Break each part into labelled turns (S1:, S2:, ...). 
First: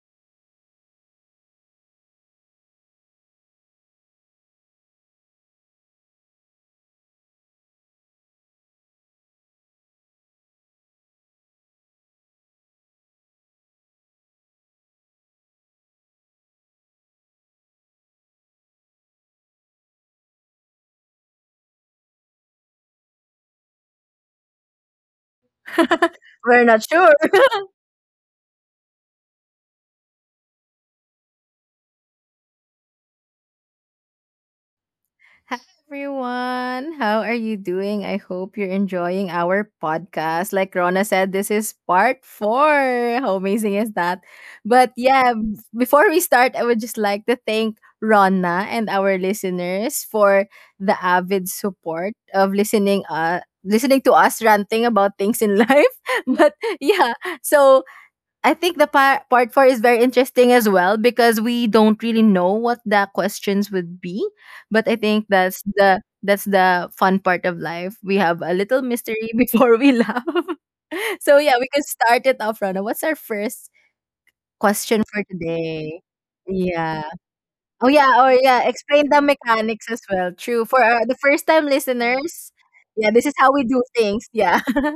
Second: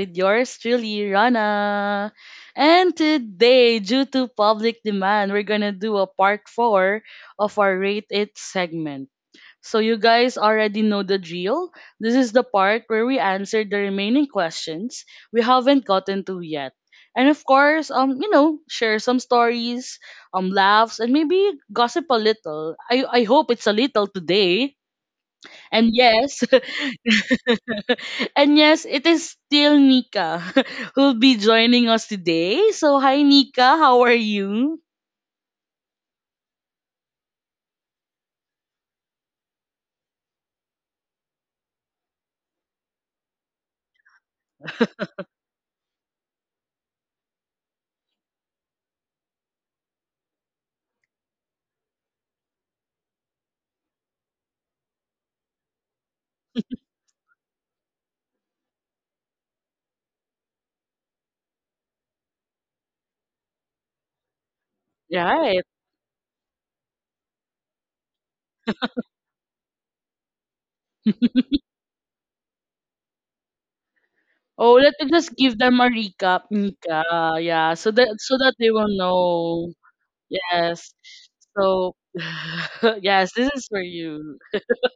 S1: with yours truly, Rana. And today, due to public demand, we're gonna do a part four of our Rate It segment. So you guys already know the drill. This is the part where we answer the remaining questions we haven't gotten to yet. And of course, share some stories, laughs, and maybe gossip a little. I hope it's a little today. And yes,
S2: We're not sure.
S1: and yes, it is still Nika who'll be joining us today. So, hi Nika, how are you?
S2: Hi everyone. How are you doing? I hope you're enjoying our podcast. Like Rona said, this is part four. How amazing is that? But yeah, before we start, I would just like to thank Rona and our listeners for the avid support of listening to us ranting about things in life. But yeah, so I think the part four is very interesting as well, because we don't really know what the questions would be, but I think that's
S1: Right.
S2: the that's the fun part of life. We have a little mystery before we laugh. So yeah, we can start it off, Rana. What's our first
S1: Oh, let
S2: question
S1: me
S2: for
S1: just give them a
S2: today?
S1: recap, Nika.
S2: Yeah.
S1: Yeah,
S2: Oh
S1: so that
S2: yeah. Or
S1: so that
S2: yeah.
S1: they will
S2: Explain the
S1: know.
S2: mechanics as well. True for
S1: Yes.
S2: the first time
S1: So,
S2: listeners. Yeah, this
S1: yes,
S2: is
S1: this
S2: how we
S1: is for
S2: do things.
S1: you.
S2: Yeah.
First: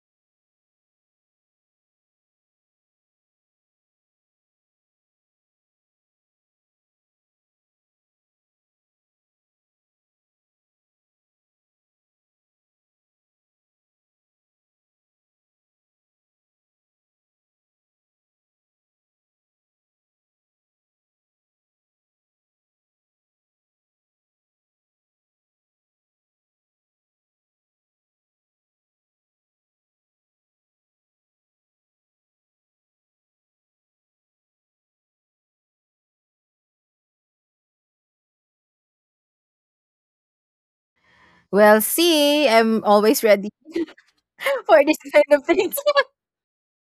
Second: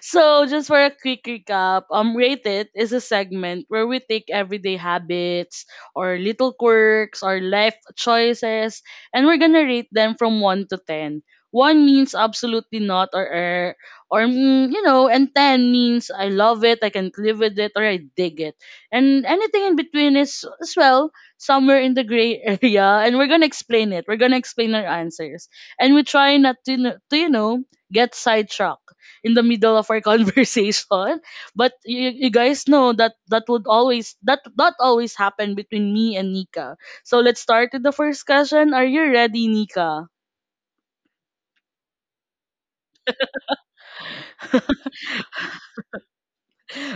S1: So just for a quick recap, rate it is a segment where we take everyday habits or little quirks or life choices, and we're gonna rate them from one to ten. One means absolutely not or, and ten means I love it, I can live with it, or I dig it, and anything in between is as well somewhere in the gray area. And we're gonna explain it. We're gonna explain our answers, and we try not to get sidetracked in the middle of our conversation. But you guys know that that would always that that always happen between me and Nika. So let's start with the first question. Are you ready, Nika?
S2: Well, see, I'm always ready for this kind of thing.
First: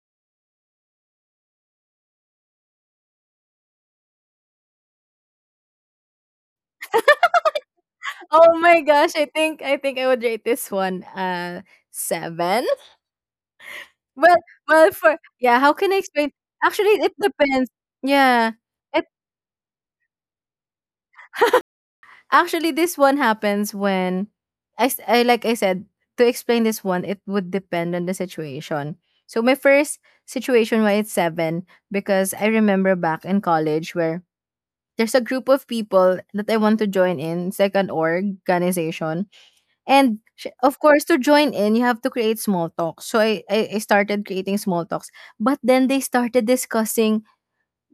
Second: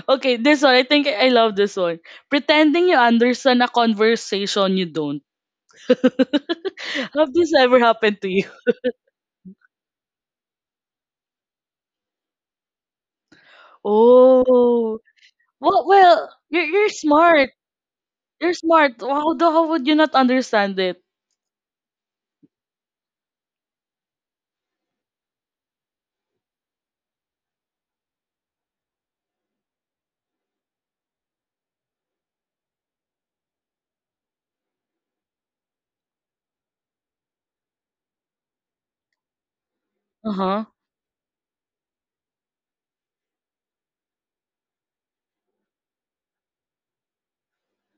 S1: Okay, this one I think I love this one. Pretending you understand a conversation you don't. Have this ever happened to you?
S2: Oh my gosh, I think I would rate this one 7. Well, well
S1: Oh,
S2: for yeah, how
S1: well,
S2: can I explain?
S1: well, you're
S2: Actually, it
S1: smart.
S2: depends. Yeah.
S1: You're smart.
S2: It
S1: How would you not understand it?
S2: Actually, this one happens when like I said, to explain this one, it would depend on the situation. So my first situation why it's 7, because I remember back in college where there's a group of people that I want to join in. It's like an organization. And
S1: Uh huh.
S2: of course, to join in, you have to create small talks. So I started creating small talks. But then they started discussing,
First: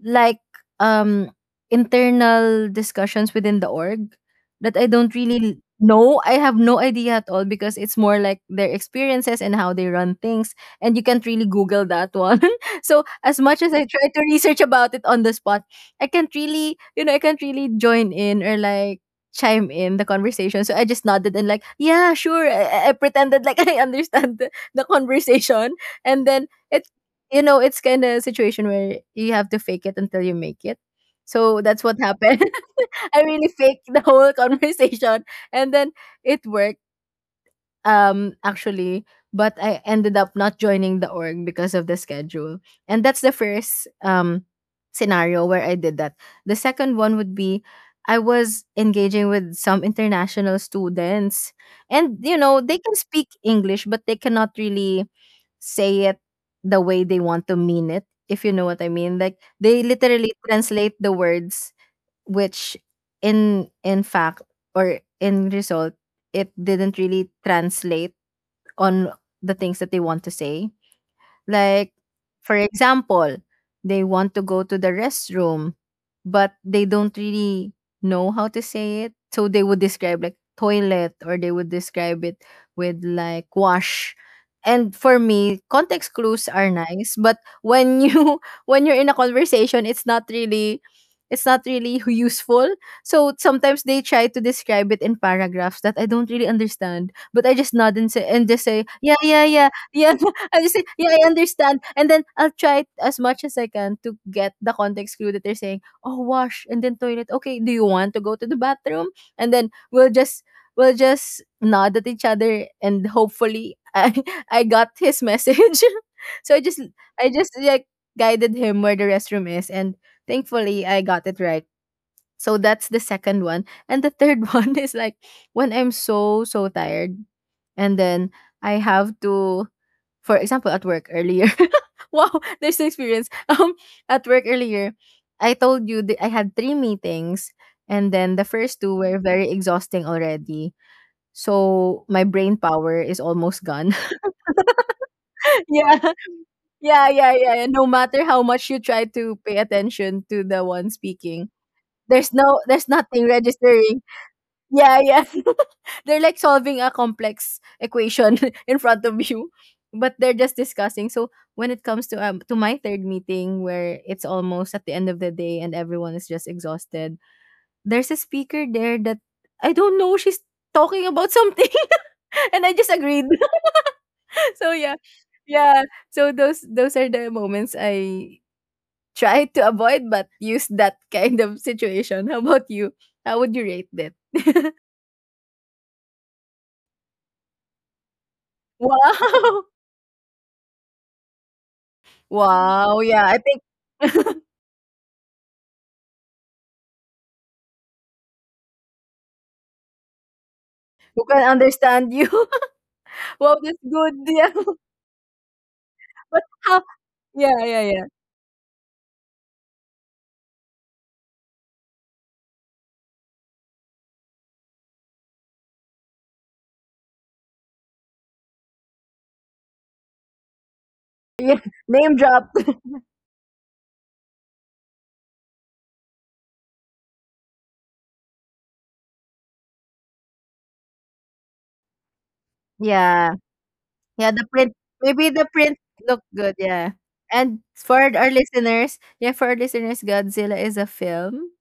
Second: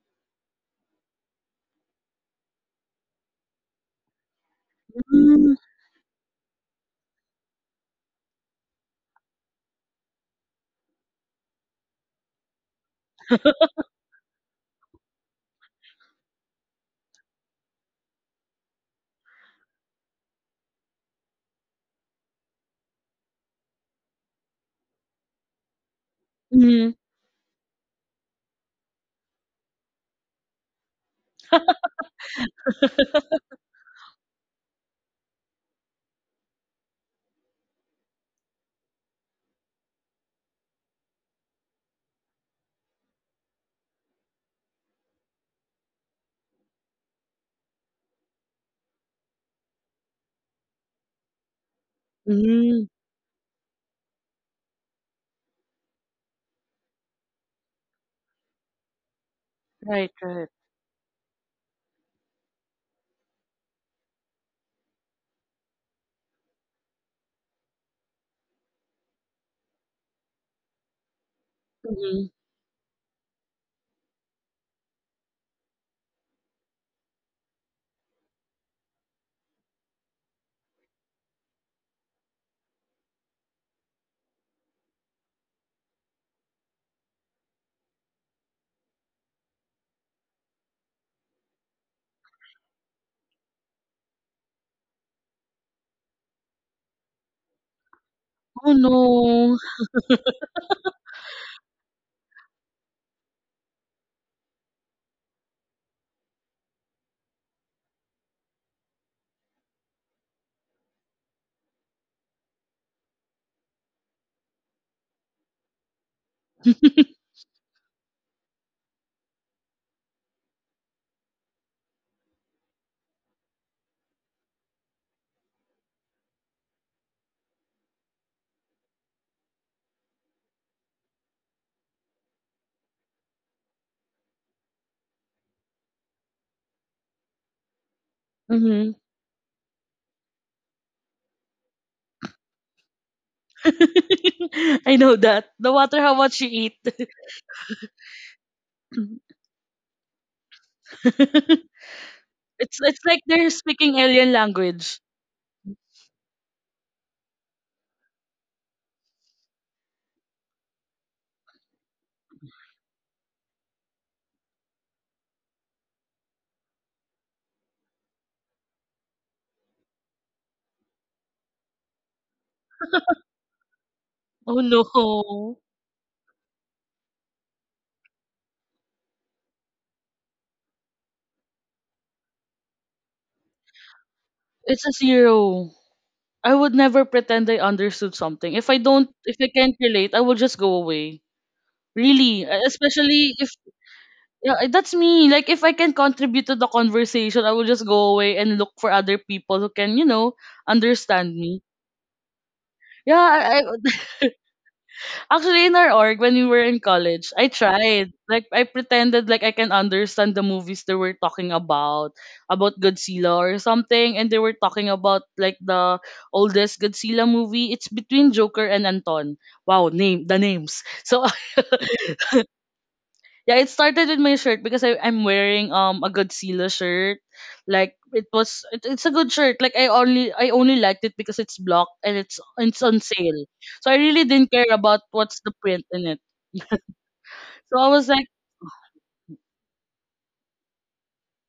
S2: like, um internal discussions within the org that I don't
S1: Mm-hmm.
S2: really know. I have no idea at all because it's more like their experiences and how they run things. And you can't really Google that one. So as much as I try to research about it on the spot, I can't really join in or like chime in the conversation. So I just nodded and like, yeah, sure. I pretended like I understand the conversation. And then it's kind of a situation where you have to fake it until you make it. So that's what happened. I really faked the whole conversation, and then it worked. Actually, but I ended up not joining the org because of the schedule, and that's the first scenario where I did that. The second one would be I was engaging with some international students, and they
S1: Mm-hmm.
S2: can speak English, but they cannot really say it the way they want to mean it, if you know what I mean. Like they
S1: Right,
S2: literally
S1: right.
S2: translate the words, which in fact, or in result, it didn't really translate on the things that they want to say, like,
S1: Mm-hmm.
S2: for example, they want to go to the restroom, but they don't really know how to say it. So they would describe like toilet, or they would describe it with like wash. And for me, context clues are nice, but when you when you're in a conversation, it's not really useful. So sometimes they try to describe it in paragraphs that I don't really understand, but I just nod and say and just
S1: Oh
S2: say, "Yeah, yeah,
S1: no.
S2: yeah, yeah." I just say, yeah, I understand. And then I'll try as much as I can to get the context clue that they're saying, oh, wash and then toilet. Okay, do you want to go to the bathroom? And then we'll just nod at each other, and hopefully I I got his message. So I just like guided him where the restroom is, and thankfully I got it right. So that's the second one. And the third one is like when I'm so so tired, and then I have to, for example, at work earlier. Wow, there's an experience. At work earlier, I told you that I had three meetings, and then the first two
S1: Mhm.
S2: were very exhausting already. So my brain power is almost gone.
S1: I know that. No
S2: Yeah,
S1: matter how much you eat.
S2: yeah, yeah, yeah, yeah. No matter how much you try to pay attention to the one speaking,
S1: it's
S2: there's
S1: it's like
S2: nothing
S1: they're
S2: registering.
S1: speaking alien
S2: Yeah,
S1: language.
S2: yeah. They're like solving a complex equation in front of you, but they're just discussing. So when it comes to my third meeting, where it's almost at the end of the day and everyone is just exhausted, there's a speaker there that I don't know she's talking about something, and I just agreed.
S1: Oh
S2: So yeah.
S1: no.
S2: Yeah. So those are the moments I try to avoid, but use that kind of situation. How about you? How would you rate that?
S1: It's a zero. I would never pretend I understood something. If I
S2: Wow.
S1: can't relate, I will just go away. Really.
S2: Wow, yeah, I
S1: Especially if
S2: think,
S1: yeah, that's me. Like if I can contribute to the conversation, I will just go away and look for other people who can, you know,
S2: who
S1: understand
S2: can
S1: me.
S2: understand you?
S1: Yeah,
S2: Wow, that's good. Yeah.
S1: actually, in our org, when
S2: But
S1: we were
S2: how,
S1: in college, I
S2: yeah, yeah, yeah.
S1: tried. Like, I pretended like I can understand the movies they were talking about Godzilla or something, and they were talking about like the oldest Godzilla movie. It's between Joker and Anton. Wow, name the names. So
S2: Yeah. Name drop.
S1: yeah, it started with my shirt because I'm wearing a Godzilla shirt. Like it was, it's a good shirt. Like I only liked it because it's blocked and it's it's on
S2: Yeah.
S1: sale. So I
S2: Yeah,
S1: really
S2: the
S1: didn't
S2: print
S1: care about
S2: maybe the
S1: what's the
S2: print
S1: print in
S2: looked
S1: it.
S2: good, yeah. And
S1: So I
S2: for
S1: was
S2: our
S1: like,
S2: listeners, yeah, for our listeners, Godzilla is a film.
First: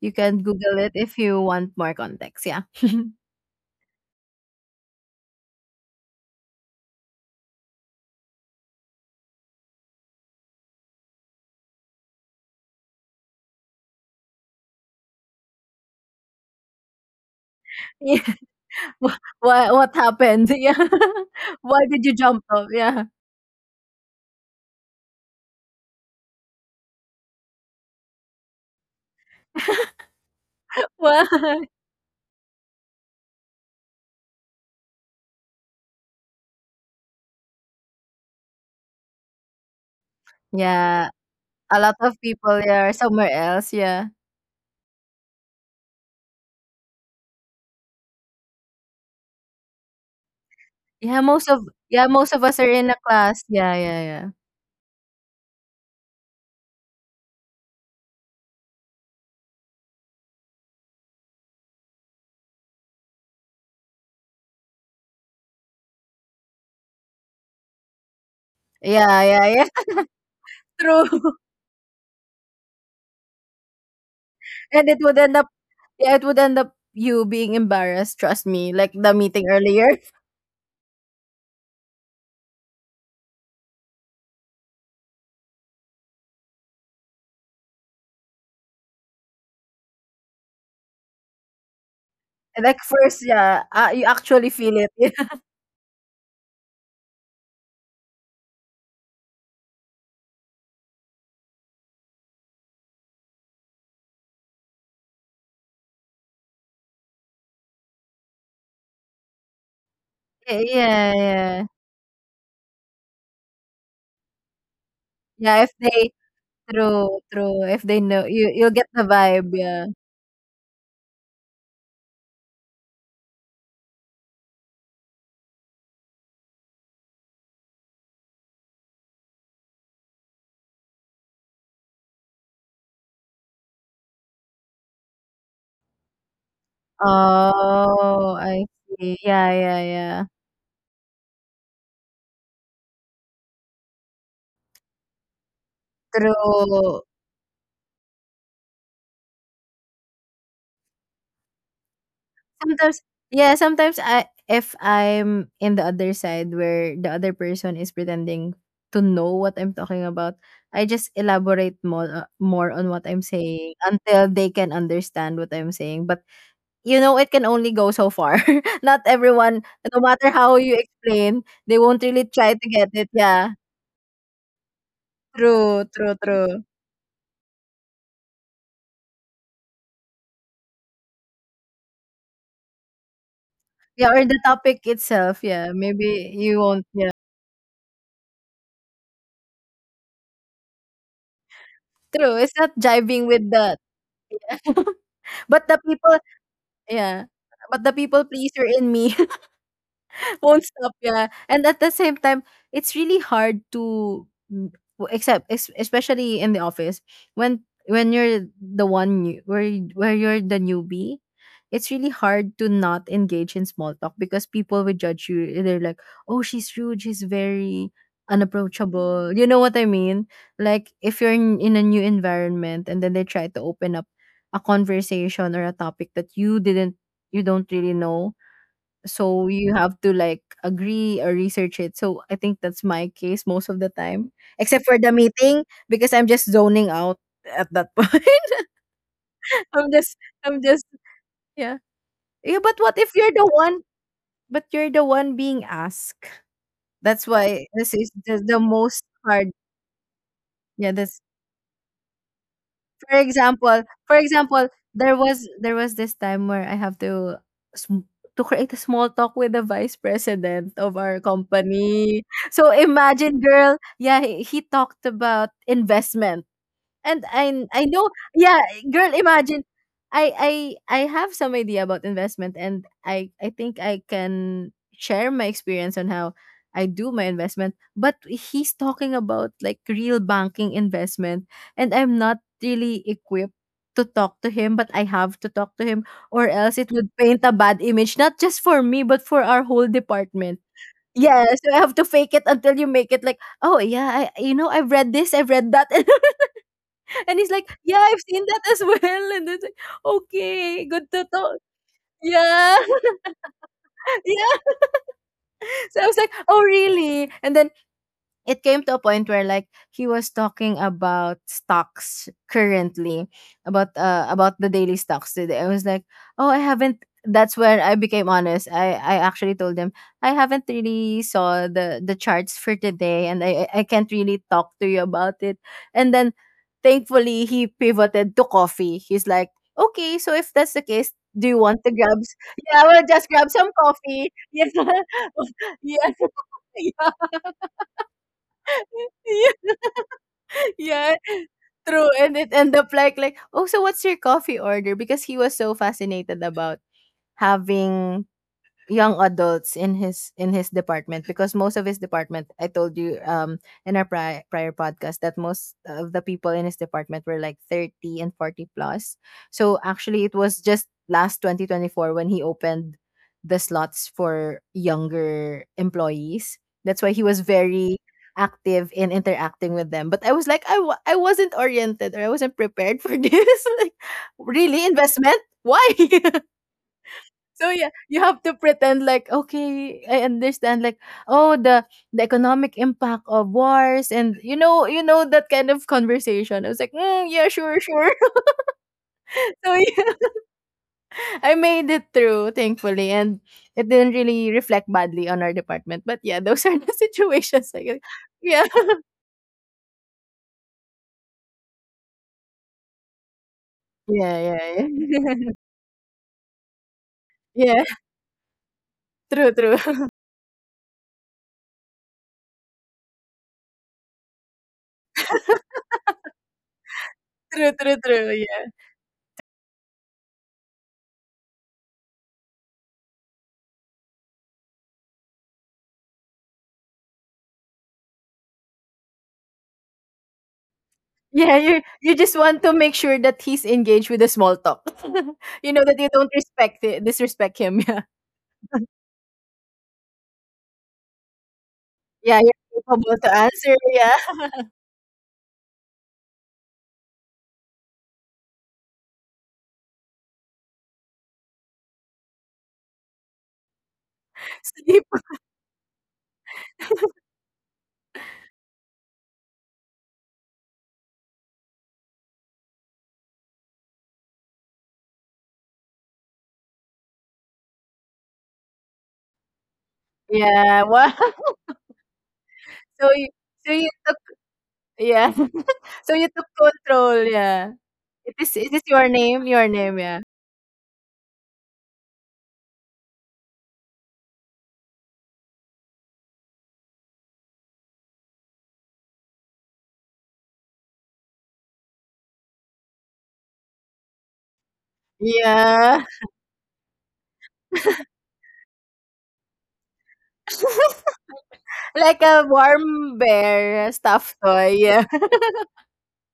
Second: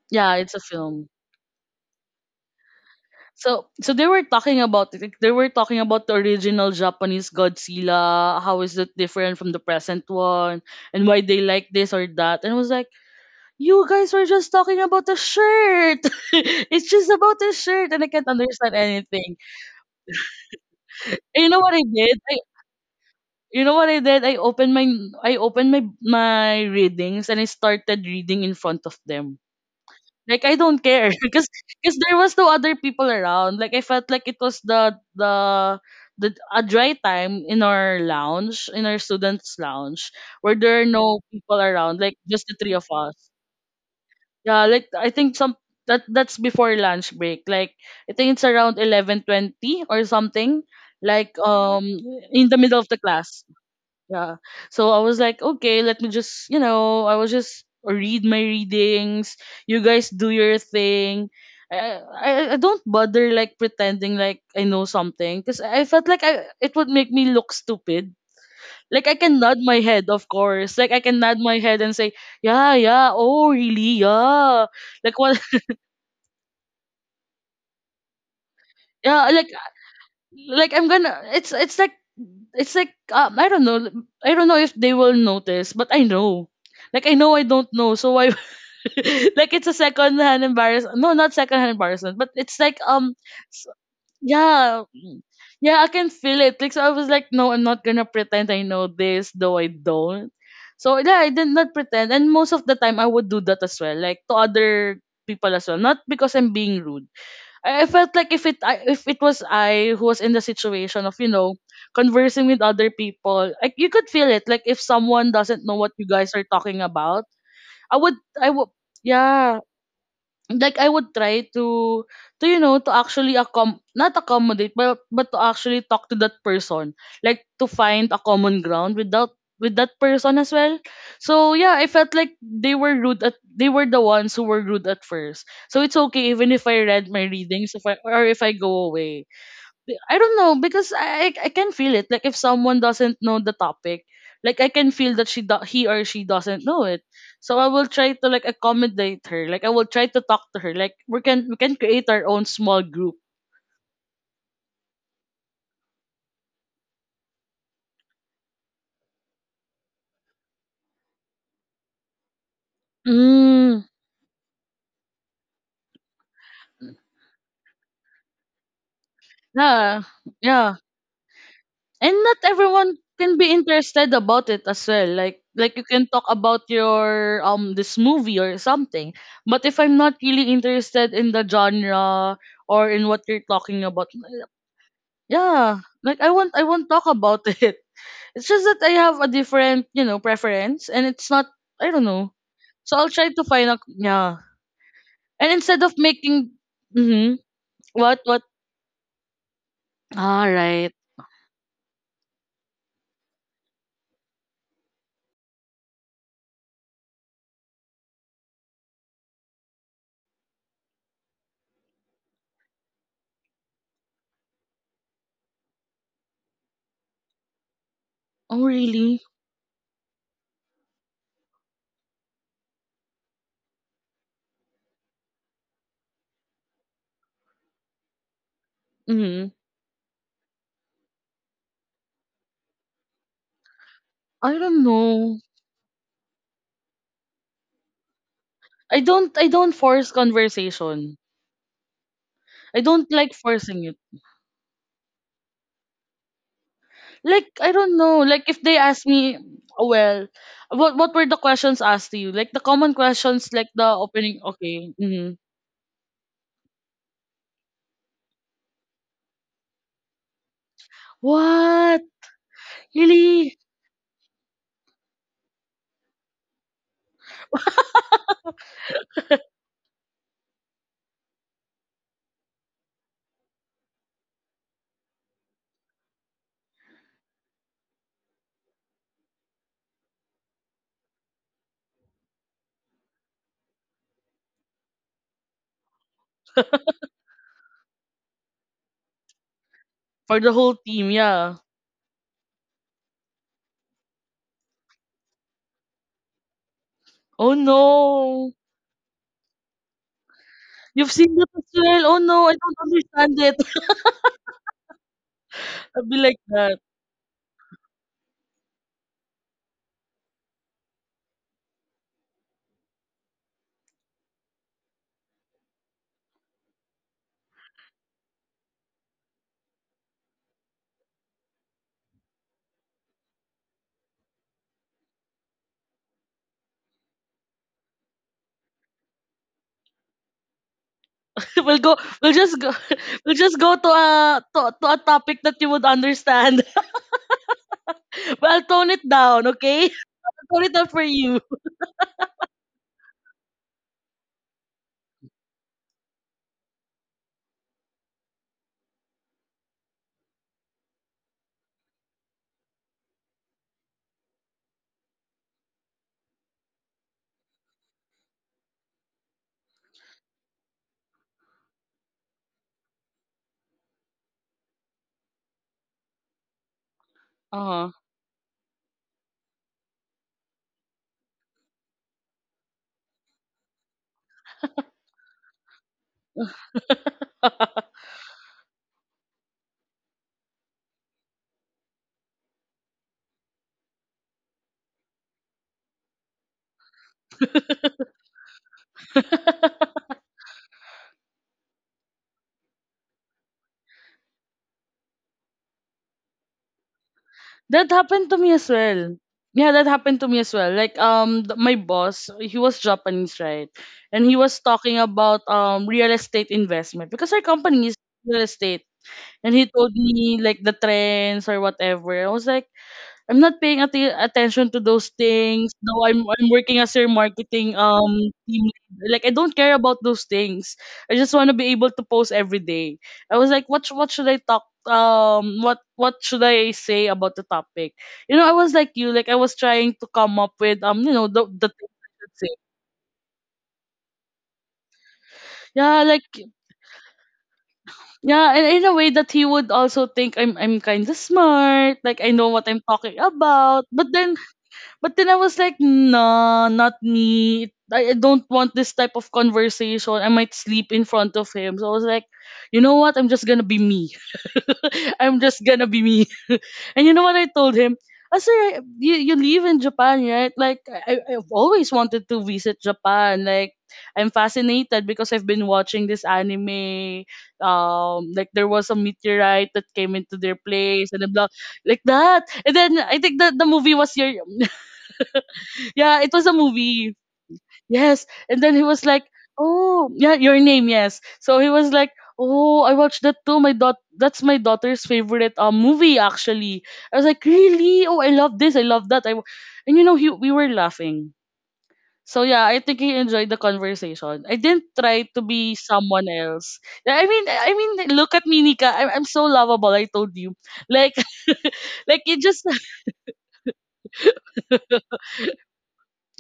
S2: You
S1: yeah,
S2: can
S1: it's a
S2: Google it
S1: film.
S2: if you want more context. Yeah.
S1: So so they were talking about it. Like, they were talking about the original Japanese Godzilla, how is it different from the present one, and why they like this or that. And I was like, you guys were just talking about the shirt. It's just about the shirt, and I
S2: Yeah.
S1: can't understand
S2: What
S1: anything.
S2: what happened? Yeah.
S1: And you know what I
S2: Why did you
S1: did? I,
S2: jump off? Yeah.
S1: you know what I did? I opened my I opened my readings and I started reading in front of them. Like I don't care
S2: Why?
S1: because there was no other people around. Like I felt like it was the a dry time in our lounge, in our students' lounge, where there are
S2: Yeah.
S1: no people
S2: A
S1: around,
S2: lot
S1: like
S2: of
S1: just the
S2: people,
S1: three of
S2: yeah, are
S1: us.
S2: somewhere else. Yeah.
S1: Yeah, like I think some that that's before lunch break. Like I think it's around 11:20 or something.
S2: Yeah,
S1: Like
S2: most of yeah, most of
S1: in the
S2: us are
S1: middle of
S2: in
S1: the
S2: a
S1: class.
S2: class. Yeah, yeah, yeah.
S1: Yeah. So I was like, okay, let me just, you know, I was just read my readings. You guys do your thing. I don't bother like pretending like I know something because I felt like I it would make me look stupid. Like I
S2: Yeah,
S1: can
S2: yeah,
S1: nod
S2: yeah.
S1: my head, of course. Like I can nod
S2: True.
S1: my head and say, yeah, yeah, oh really, yeah.
S2: And it
S1: Like
S2: would
S1: what?
S2: end up yeah, it would end up you being embarrassed, trust me. Like the
S1: Yeah,
S2: meeting earlier.
S1: like I'm gonna. It's like it's like I don't know. I don't know if they will notice, but I know. Like I know I don't know, so why like it's a second hand embarrassment. No, not second hand embarrassment, but it's like
S2: Like first,
S1: s-
S2: yeah, you actually feel
S1: yeah,
S2: it.
S1: mm, yeah, I can feel it. Like so, I was like, no, I'm not gonna pretend I know this, though I don't. So yeah, I did not pretend, and most of the time I would do that as well, like to other people as well. Not because I'm being rude. I felt like if it was I who was in the
S2: Yeah,
S1: situation
S2: yeah,
S1: of you know
S2: yeah.
S1: conversing with other people, like you could feel it. Like if someone
S2: Yeah,
S1: doesn't
S2: if
S1: know what you
S2: they
S1: guys are talking
S2: true,
S1: about,
S2: true. If
S1: I
S2: they
S1: would
S2: know,
S1: I
S2: you
S1: would
S2: you'll get the vibe,
S1: yeah
S2: yeah.
S1: like I would try to you know to actually accom not accommodate but to actually talk to that person like to find a common ground with that person as well, so yeah I felt like they were the ones who were rude at first, so it's okay even if I read my readings if I or
S2: Oh,
S1: if I
S2: I
S1: go
S2: see.
S1: away.
S2: Yeah, yeah,
S1: I
S2: yeah.
S1: don't know because I can feel it. Like if someone doesn't know the topic, like I can feel that he or she doesn't know it.
S2: True.
S1: So I will try to like accommodate her. Like I will try to talk to her. Like we can create our own small
S2: Sometimes
S1: group.
S2: yeah, sometimes I if I'm in the other side where the other person is pretending to know what I'm talking about, I just elaborate more on what I'm saying
S1: Mm,
S2: until they can understand what I'm saying. But it can only go so far. Not everyone,
S1: yeah,
S2: no matter how
S1: yeah.
S2: you explain, they won't
S1: And
S2: really
S1: not
S2: try to get
S1: everyone
S2: it.
S1: can be
S2: Yeah.
S1: interested about it as well. Like you
S2: True,
S1: can
S2: true,
S1: talk about
S2: true.
S1: your this movie or something. But if I'm not really interested in the genre or in what you're talking about,
S2: Yeah, or the topic itself. Yeah,
S1: yeah,
S2: maybe
S1: like I won't I
S2: you
S1: won't
S2: won't.
S1: talk
S2: Yeah.
S1: about it. It's just that I have a different, you know, preference and it's not I don't know.
S2: True. It's not
S1: So I'll try
S2: jiving
S1: to
S2: with
S1: find out
S2: that.
S1: yeah. And
S2: but
S1: instead
S2: the
S1: of
S2: people
S1: making
S2: Yeah.
S1: mm-hmm,
S2: But the
S1: what
S2: people
S1: what
S2: pleaser in me
S1: all
S2: won't
S1: right.
S2: stop, yeah. And at the same time, it's really hard to mm, especially in the office when you're the one new, where where you're the newbie, it's really hard to not engage in small talk, because people will judge you. They're like, "Oh, she's rude. She's very
S1: Oh really?
S2: unapproachable." You know what I mean? Like if you're in a new environment and then they try to open up a conversation or a topic that you don't really know,
S1: Mm-hmm.
S2: so you have to like agree or research it, so I think that's my case most of the time,
S1: I don't
S2: except for the
S1: know.
S2: meeting because I'm just zoning out at that point.
S1: I don't
S2: i'm
S1: force
S2: just i'm just
S1: conversation.
S2: Yeah, yeah.
S1: I
S2: but what
S1: don't
S2: if
S1: like
S2: you're the
S1: forcing
S2: one
S1: it.
S2: But you're the one being asked. That's
S1: Like I
S2: why
S1: don't
S2: this
S1: know.
S2: is
S1: Like
S2: the,
S1: if
S2: the
S1: they ask
S2: most
S1: me
S2: hard.
S1: oh, well what
S2: Yeah
S1: what were
S2: that's
S1: the questions asked to you? Like the common
S2: For
S1: questions like the
S2: example,
S1: opening okay.
S2: there
S1: Mm-hmm.
S2: was, this time where I have sm to create a small talk with the vice president of our
S1: What?
S2: company. So imagine,
S1: Really?
S2: girl, yeah, he talked about investment. And I know, yeah, girl, imagine, I I I have some idea about investment, and I think I can share my experience on how I do my investment, but he's talking about like real banking investment, and I'm not really equipped to talk to him, but I have to talk to him, or else it would paint a bad image not just for me but for our whole
S1: For the
S2: department.
S1: whole team, yeah.
S2: Yes, so I have to fake it until you make it, like, oh yeah, I you know I've read this, I've read that. And
S1: Oh
S2: he's like, "Yeah, I've seen
S1: no!
S2: that as well." And then it's like, "Okay,
S1: You've
S2: good to
S1: seen that as
S2: talk."
S1: well. Oh no, I don't
S2: Yeah,
S1: understand it.
S2: yeah.
S1: I'll
S2: So I
S1: be
S2: was
S1: like
S2: like, "Oh,
S1: that.
S2: really?" And then it came to a point where, like, he was talking about stocks currently, about the daily stocks today. I was like, oh, I haven't. That's when I became honest. I actually told him I haven't really saw the charts for today, and I can't really talk to you about it. And then thankfully he pivoted to coffee. He's like, okay, so if that's the case, do you
S1: We'll
S2: want
S1: go.
S2: to grab
S1: We'll just go.
S2: yeah, we'll
S1: We'll
S2: just
S1: just
S2: grab
S1: go
S2: some
S1: to
S2: coffee. Yes.
S1: to a topic that you would
S2: Yes.
S1: understand. But I'll tone it down,
S2: Yeah,
S1: okay? I'll tone it down for
S2: yeah,
S1: you.
S2: true. And it end up, like, oh, so what's your coffee order? Because he was so fascinated about having young adults in his department. Because most of his department, I told you, in our prior podcast, that most of the people in his department were like 30 and 40 plus. So actually, it was just last 2024 when he opened the slots for younger employees. That's why he was
S1: Uh huh.
S2: very active in interacting with them. But I was like, I wasn't oriented, or I wasn't prepared for this, like, really investment. Why? So yeah, you have to pretend like, okay, I understand. Like, oh, the economic impact of wars, and that kind of conversation. I was like, mm, yeah, sure, sure. So yeah, I made it through, thankfully, and it didn't really reflect badly on our department. But yeah, those are the situations.
S1: That
S2: Like,
S1: happened to me as
S2: yeah,
S1: well. Yeah, that happened to me as well. Like my boss, he was Japanese, right? And he was
S2: yeah, yeah,
S1: talking about
S2: yeah.
S1: real estate investment because our company
S2: Yeah,
S1: is real estate. And
S2: true,
S1: he
S2: true,
S1: told me like the trends or whatever. I was like, I'm not paying attention to those things. No, I'm working as your marketing
S2: true, true, true.
S1: team
S2: Yeah.
S1: lead. Like I don't care about those things. I just want to be able to post every day. I was like, what should I talk what should I say about the topic? You know, I was like you, like I was trying to come up with you know
S2: Yeah,
S1: the
S2: you
S1: things I
S2: you
S1: should
S2: just
S1: say.
S2: want to make sure that he's engaged with the small talk. You know
S1: Yeah,
S2: that you
S1: like
S2: don't respect it, disrespect him.
S1: yeah, and in a way that he would also think I'm kind of smart, like I
S2: Yeah,
S1: know
S2: yeah,
S1: what I'm
S2: you're
S1: talking
S2: capable to answer.
S1: about.
S2: Yeah,
S1: But then I was like, nah, not me. I don't want this type of conversation. I might sleep in front of him. So I was like, you know what? I'm just gonna be me.
S2: sleep.
S1: I'm just gonna be me. And you know what I told him? I said, "Hey, you live in Japan, right? Like, I've always wanted to visit Japan. Like, I'm fascinated because I've been watching this anime. Like there was a meteorite that came into their
S2: Yeah,
S1: place
S2: wow.
S1: and blah, like that. And then
S2: So
S1: I
S2: you,
S1: think that the
S2: so
S1: movie
S2: you
S1: was
S2: took
S1: your,"
S2: yeah, so
S1: yeah, it
S2: you
S1: was
S2: took
S1: a movie.
S2: control. Yeah,
S1: Yes.
S2: it
S1: And
S2: is
S1: then
S2: it
S1: he
S2: is
S1: was
S2: your
S1: like,
S2: name, your name.
S1: oh,
S2: Yeah,
S1: yeah, your name, yes. So he was like, "Oh, I watched that too. My dot That's my daughter's favorite movie actually." I was like, "Really? Oh, I love this, I love that. And you know he we were laughing. So yeah, I think he enjoyed the conversation. I didn't try to be
S2: yeah,
S1: someone else. Yeah, I mean look at me, Nika. I'm so lovable, I told you. Like like
S2: like
S1: it
S2: a
S1: just
S2: warm bear stuffed toy. Yeah,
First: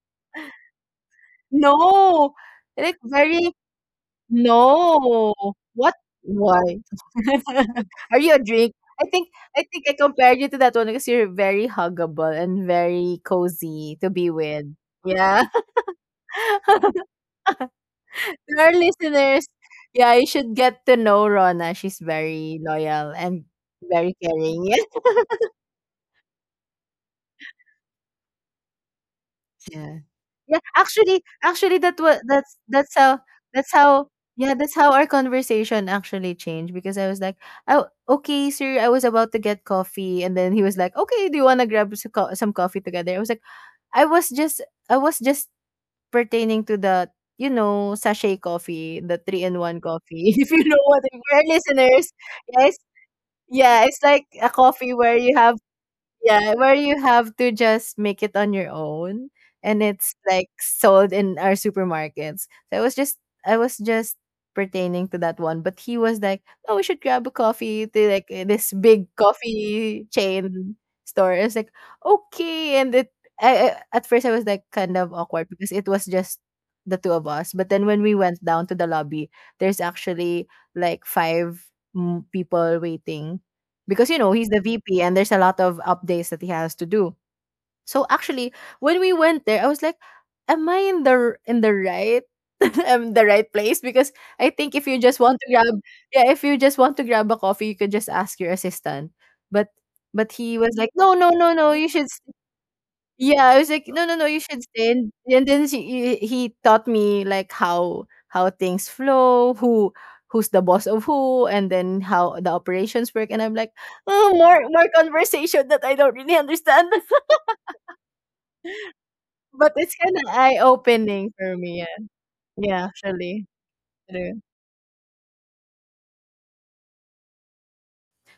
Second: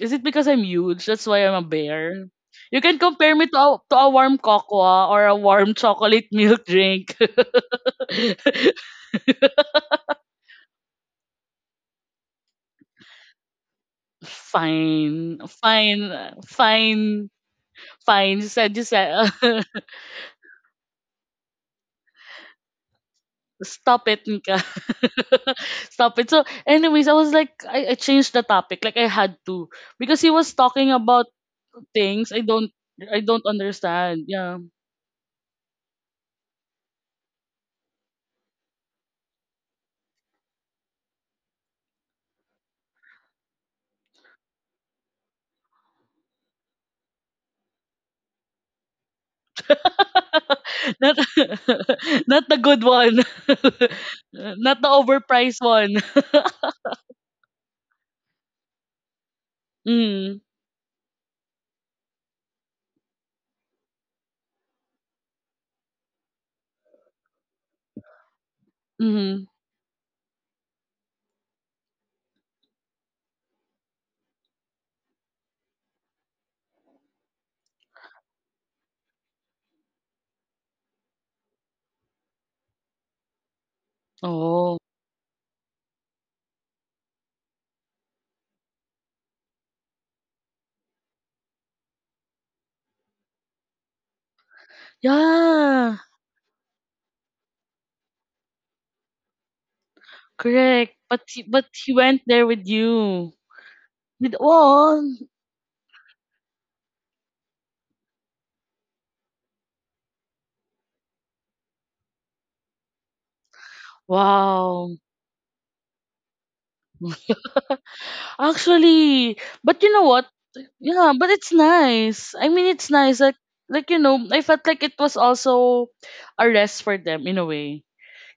S1: Is it because I'm huge? That's why I'm a bear.
S2: no,
S1: You
S2: like
S1: can compare me
S2: very.
S1: to a warm cocoa or
S2: No.
S1: a warm
S2: What?
S1: chocolate
S2: Why?
S1: milk drink.
S2: Are you a drink? I think I think I compared you to that one because you're very huggable and very cozy to be with.
S1: Fine,
S2: Yeah.
S1: fine, fine, fine. You
S2: To our
S1: said you said.
S2: listeners, yeah, you should get to know Rona. She's very loyal and
S1: Stop
S2: very
S1: it, Nika.
S2: caring.
S1: Stop it. So, anyways, I was like, I changed the topic. Like I had to
S2: Yeah.
S1: because he was
S2: Yeah,
S1: talking
S2: actually
S1: about
S2: actually that was
S1: things I don't
S2: that's how
S1: understand.
S2: yeah,
S1: Yeah.
S2: that's how our conversation actually changed. Because I was like, "Oh, okay, sir, I was about to get coffee." And then he was like, "Okay, do you want to grab some coffee together?" I was like, "I was just I was just pertaining to the sachet coffee, the 3-in-1 coffee." If you know what,
S1: Not
S2: for are listeners,
S1: not the
S2: yes.
S1: good one.
S2: Yeah, it's like a
S1: Not the
S2: coffee where you have
S1: overpriced one.
S2: yeah, where you have to just make it on your own, and it's
S1: Mm.
S2: like sold in our supermarkets. So I was just I was just pertaining to that one. But he was like, "Oh, we should grab a coffee to, like, eh, this big
S1: Mm-hmm.
S2: coffee chain store." I was like, "Okay." And it, I at first I was like kind of awkward because it was just the two of us. But then when we went down to the lobby, there's actually like five, mm, people waiting, because you know he's the
S1: Oh.
S2: VP and there's a lot of updates that he has to do. So actually, when we went there, I was like, "Am I in the right the right place?" Because I think if you just want to grab,
S1: Yeah.
S2: yeah, if you just want to grab a coffee, you could just ask your assistant. But but he was like,
S1: Correct.
S2: "No,
S1: But
S2: no,
S1: he,
S2: no,
S1: but
S2: no. You
S1: he
S2: should..."
S1: went there with you.
S2: Yeah, I was like, "No, no, no,
S1: With
S2: you should stay."
S1: all.
S2: And then she he taught me like how things flow, who's the boss of who, and then how the operations work. And I'm like, "Oh, more
S1: Wow.
S2: conversation that I don't really understand."
S1: Actually,
S2: But
S1: but you
S2: it's
S1: know
S2: kind of
S1: what?
S2: eye
S1: Yeah, but
S2: opening
S1: it's
S2: for me. Yeah,
S1: nice. I mean,
S2: yeah,
S1: it's nice.
S2: actually,
S1: Like you know,
S2: true.
S1: I felt like it was also a rest for them in a way.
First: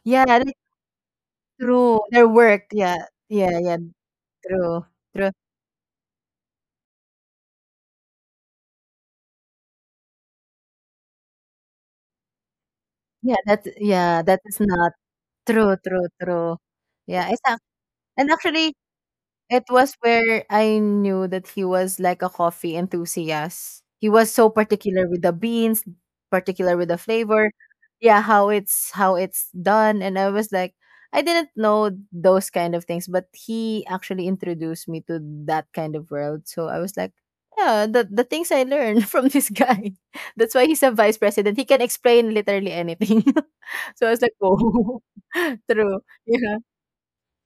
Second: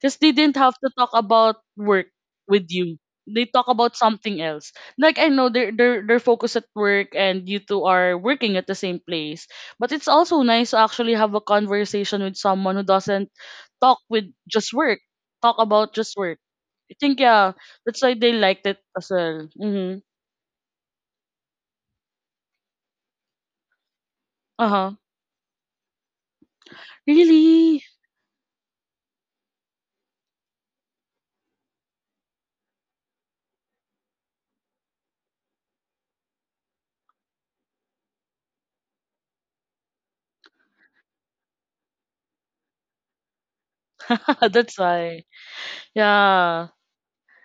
S1: Because
S2: Yeah,
S1: they
S2: that's
S1: didn't have to talk about
S2: true.
S1: work
S2: Their work.
S1: with you.
S2: Yeah,
S1: They
S2: yeah,
S1: talk
S2: yeah.
S1: about something else.
S2: True,
S1: Like I
S2: true.
S1: know they're focused at work and you two are working at the same place. But it's also nice to actually have a conversation with someone who doesn't
S2: Yeah, that's...
S1: talk
S2: yeah,
S1: with
S2: that is
S1: just
S2: not
S1: work. Talk
S2: true,
S1: about
S2: true,
S1: just work.
S2: true.
S1: I think
S2: Yeah,
S1: yeah, that's why
S2: and
S1: they liked
S2: actually,
S1: it as well.
S2: it was
S1: Mm-hmm.
S2: where I knew that he was like a coffee enthusiast. He was so
S1: Uh huh.
S2: particular with the beans, particular with the flavor.
S1: Really?
S2: Yeah, how it's done. And I was like, I didn't know those kind of things, but he actually introduced me to that kind of world. So I was like, yeah, the things I learned from this guy. That's why he's a vice president. He can explain literally anything. So I was like,
S1: That's
S2: oh,
S1: why.
S2: true. Yeah.
S1: Yeah.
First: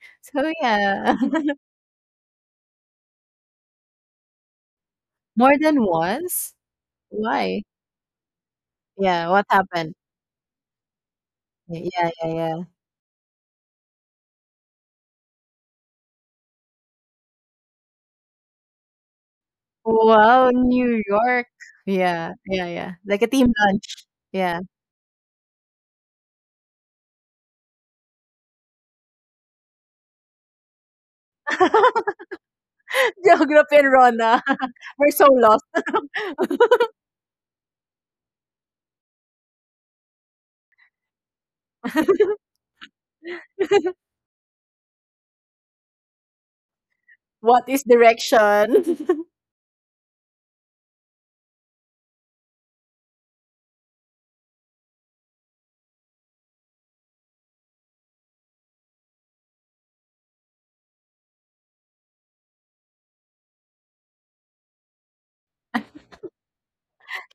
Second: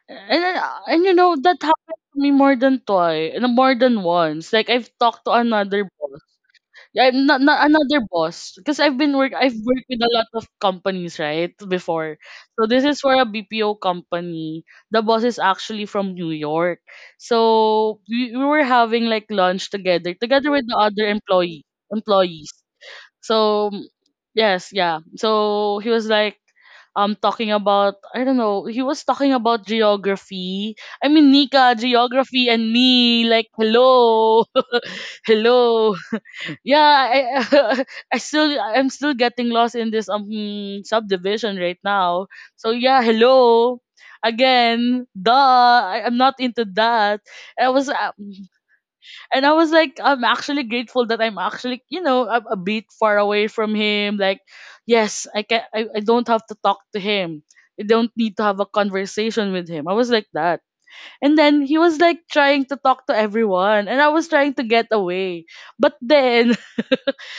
S1: And
S2: So
S1: then, and you
S2: yeah.
S1: know that happened to me more than twice, and more than once. Like I've talked to
S2: More than
S1: another boss,
S2: once?
S1: yeah,
S2: Why?
S1: not another boss, because
S2: Yeah, what
S1: I've worked
S2: happened?
S1: with a lot of companies right
S2: Y yeah,
S1: before.
S2: yeah, yeah.
S1: So this is for a BPO company. The boss is actually from New York, so we were having like lunch together, together
S2: Wow,
S1: with the
S2: New
S1: other
S2: York. Yeah,
S1: employees.
S2: yeah, yeah. Like a team
S1: So
S2: lunch. Yeah.
S1: yes, yeah. So he was like talking about I don't know, he was talking about geography. I mean Nika, geography and me, like
S2: Geography and Rona.
S1: hello.
S2: We're so lost.
S1: Hello. Yeah, I I'm still getting lost in this subdivision right now. So yeah, hello. Again, duh, I'm not into that. I
S2: What is
S1: was
S2: direction?
S1: And I was like, I'm actually grateful that I'm actually, you know, a bit far away from him. Like, yes, I don't have to talk to him. I don't need to have a conversation with him. I was like that. And then he was like trying to talk to everyone. And I was trying to get away. But then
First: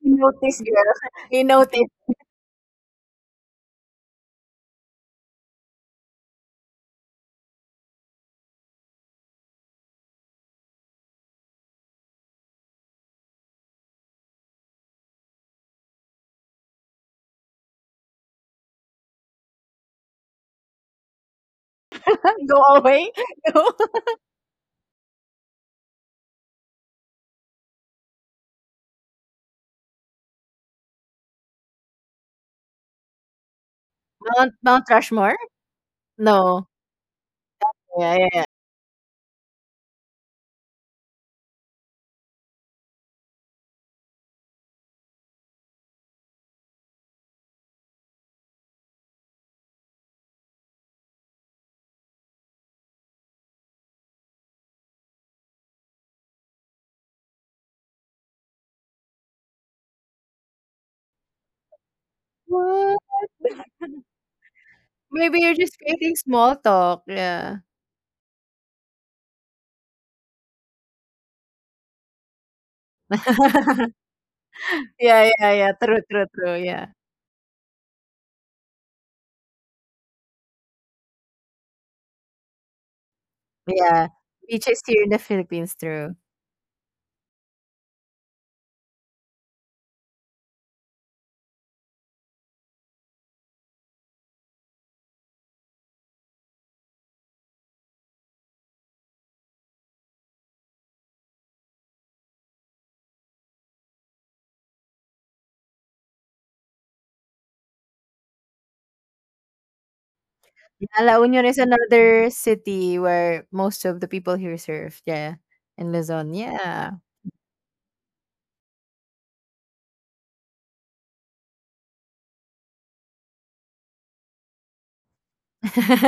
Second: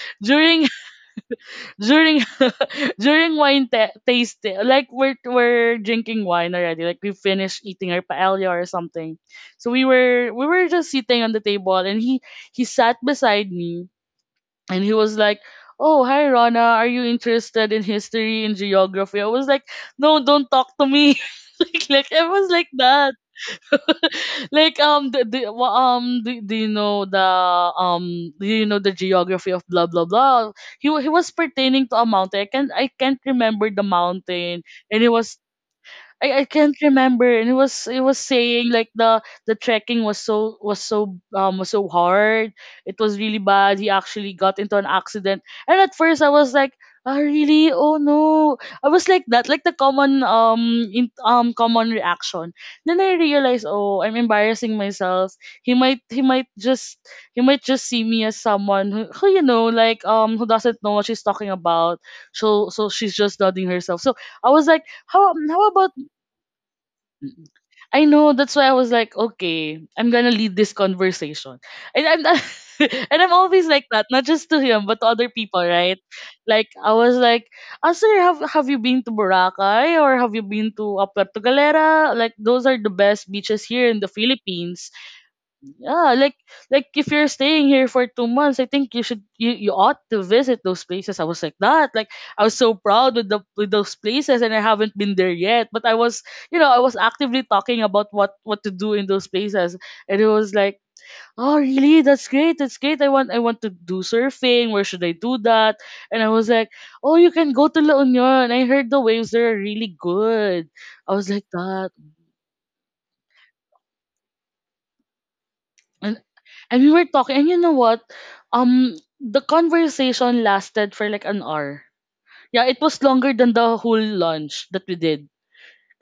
S2: He noticed,
S1: during
S2: girl. He noticed.
S1: during during wine ta tasting, like we're drinking wine already. Like we finished eating our paella or something, so we were just sitting on the table, and he sat beside me, and he was like. Oh, hi Rona, are you interested in history and geography? I was like, no, don't talk to me. Like I was
S2: Go
S1: like
S2: away.
S1: that.
S2: Go.
S1: Like do you know the do you know the geography of blah blah blah, he was pertaining to a mountain. I can I can't remember the
S2: Mount
S1: mountain,
S2: Mount
S1: and it
S2: Rushmore?
S1: was, I
S2: No.
S1: can't remember. And it
S2: Yeah,
S1: was
S2: yeah, yeah.
S1: saying like the trekking was was so hard. It was really bad, he actually got into an accident. And at first I was like, ah really, oh no. I was like that, like the common common reaction. Then I realized, oh I'm embarrassing myself, he might he might just he might just see me as someone who you know, like who doesn't know what she's talking about, so
S2: What?
S1: she's just doubting herself. So I was like, how
S2: Maybe you're just
S1: about.
S2: creating small talk,
S1: Mm.
S2: yeah.
S1: I know. That's why I was like, okay, I'm gonna lead this conversation, and I'm not, and I'm always like that, not just to him but to
S2: Yeah,
S1: other
S2: yeah,
S1: people,
S2: yeah. True,
S1: right?
S2: true, true.
S1: Like
S2: Yeah.
S1: I was like, ah, sir, have you been to Boracay or have you been to Puerto Galera? Like those are the best beaches here in
S2: Yeah,
S1: the
S2: beaches
S1: Philippines.
S2: here in the Philippines, true.
S1: Yeah, like if you're staying here for 2 months, I think you ought to visit those places. I was like that. Like I was so proud with the with those places and I haven't been there yet. But I was you know, I was actively talking about what to do in those places. And it was like, oh really? That's great, that's great. I want to do surfing. Where should I do that? And I was like, oh, you can go to La Union. I heard the waves there are really good.
S2: Yeah, La
S1: I was
S2: Union
S1: like
S2: is
S1: that.
S2: another city where most of the people here surf. Yeah, in
S1: And
S2: Luzon.
S1: And
S2: Yeah.
S1: we were talking, and you know what? The conversation lasted for like an hour. Yeah, it was longer than the whole lunch that we did.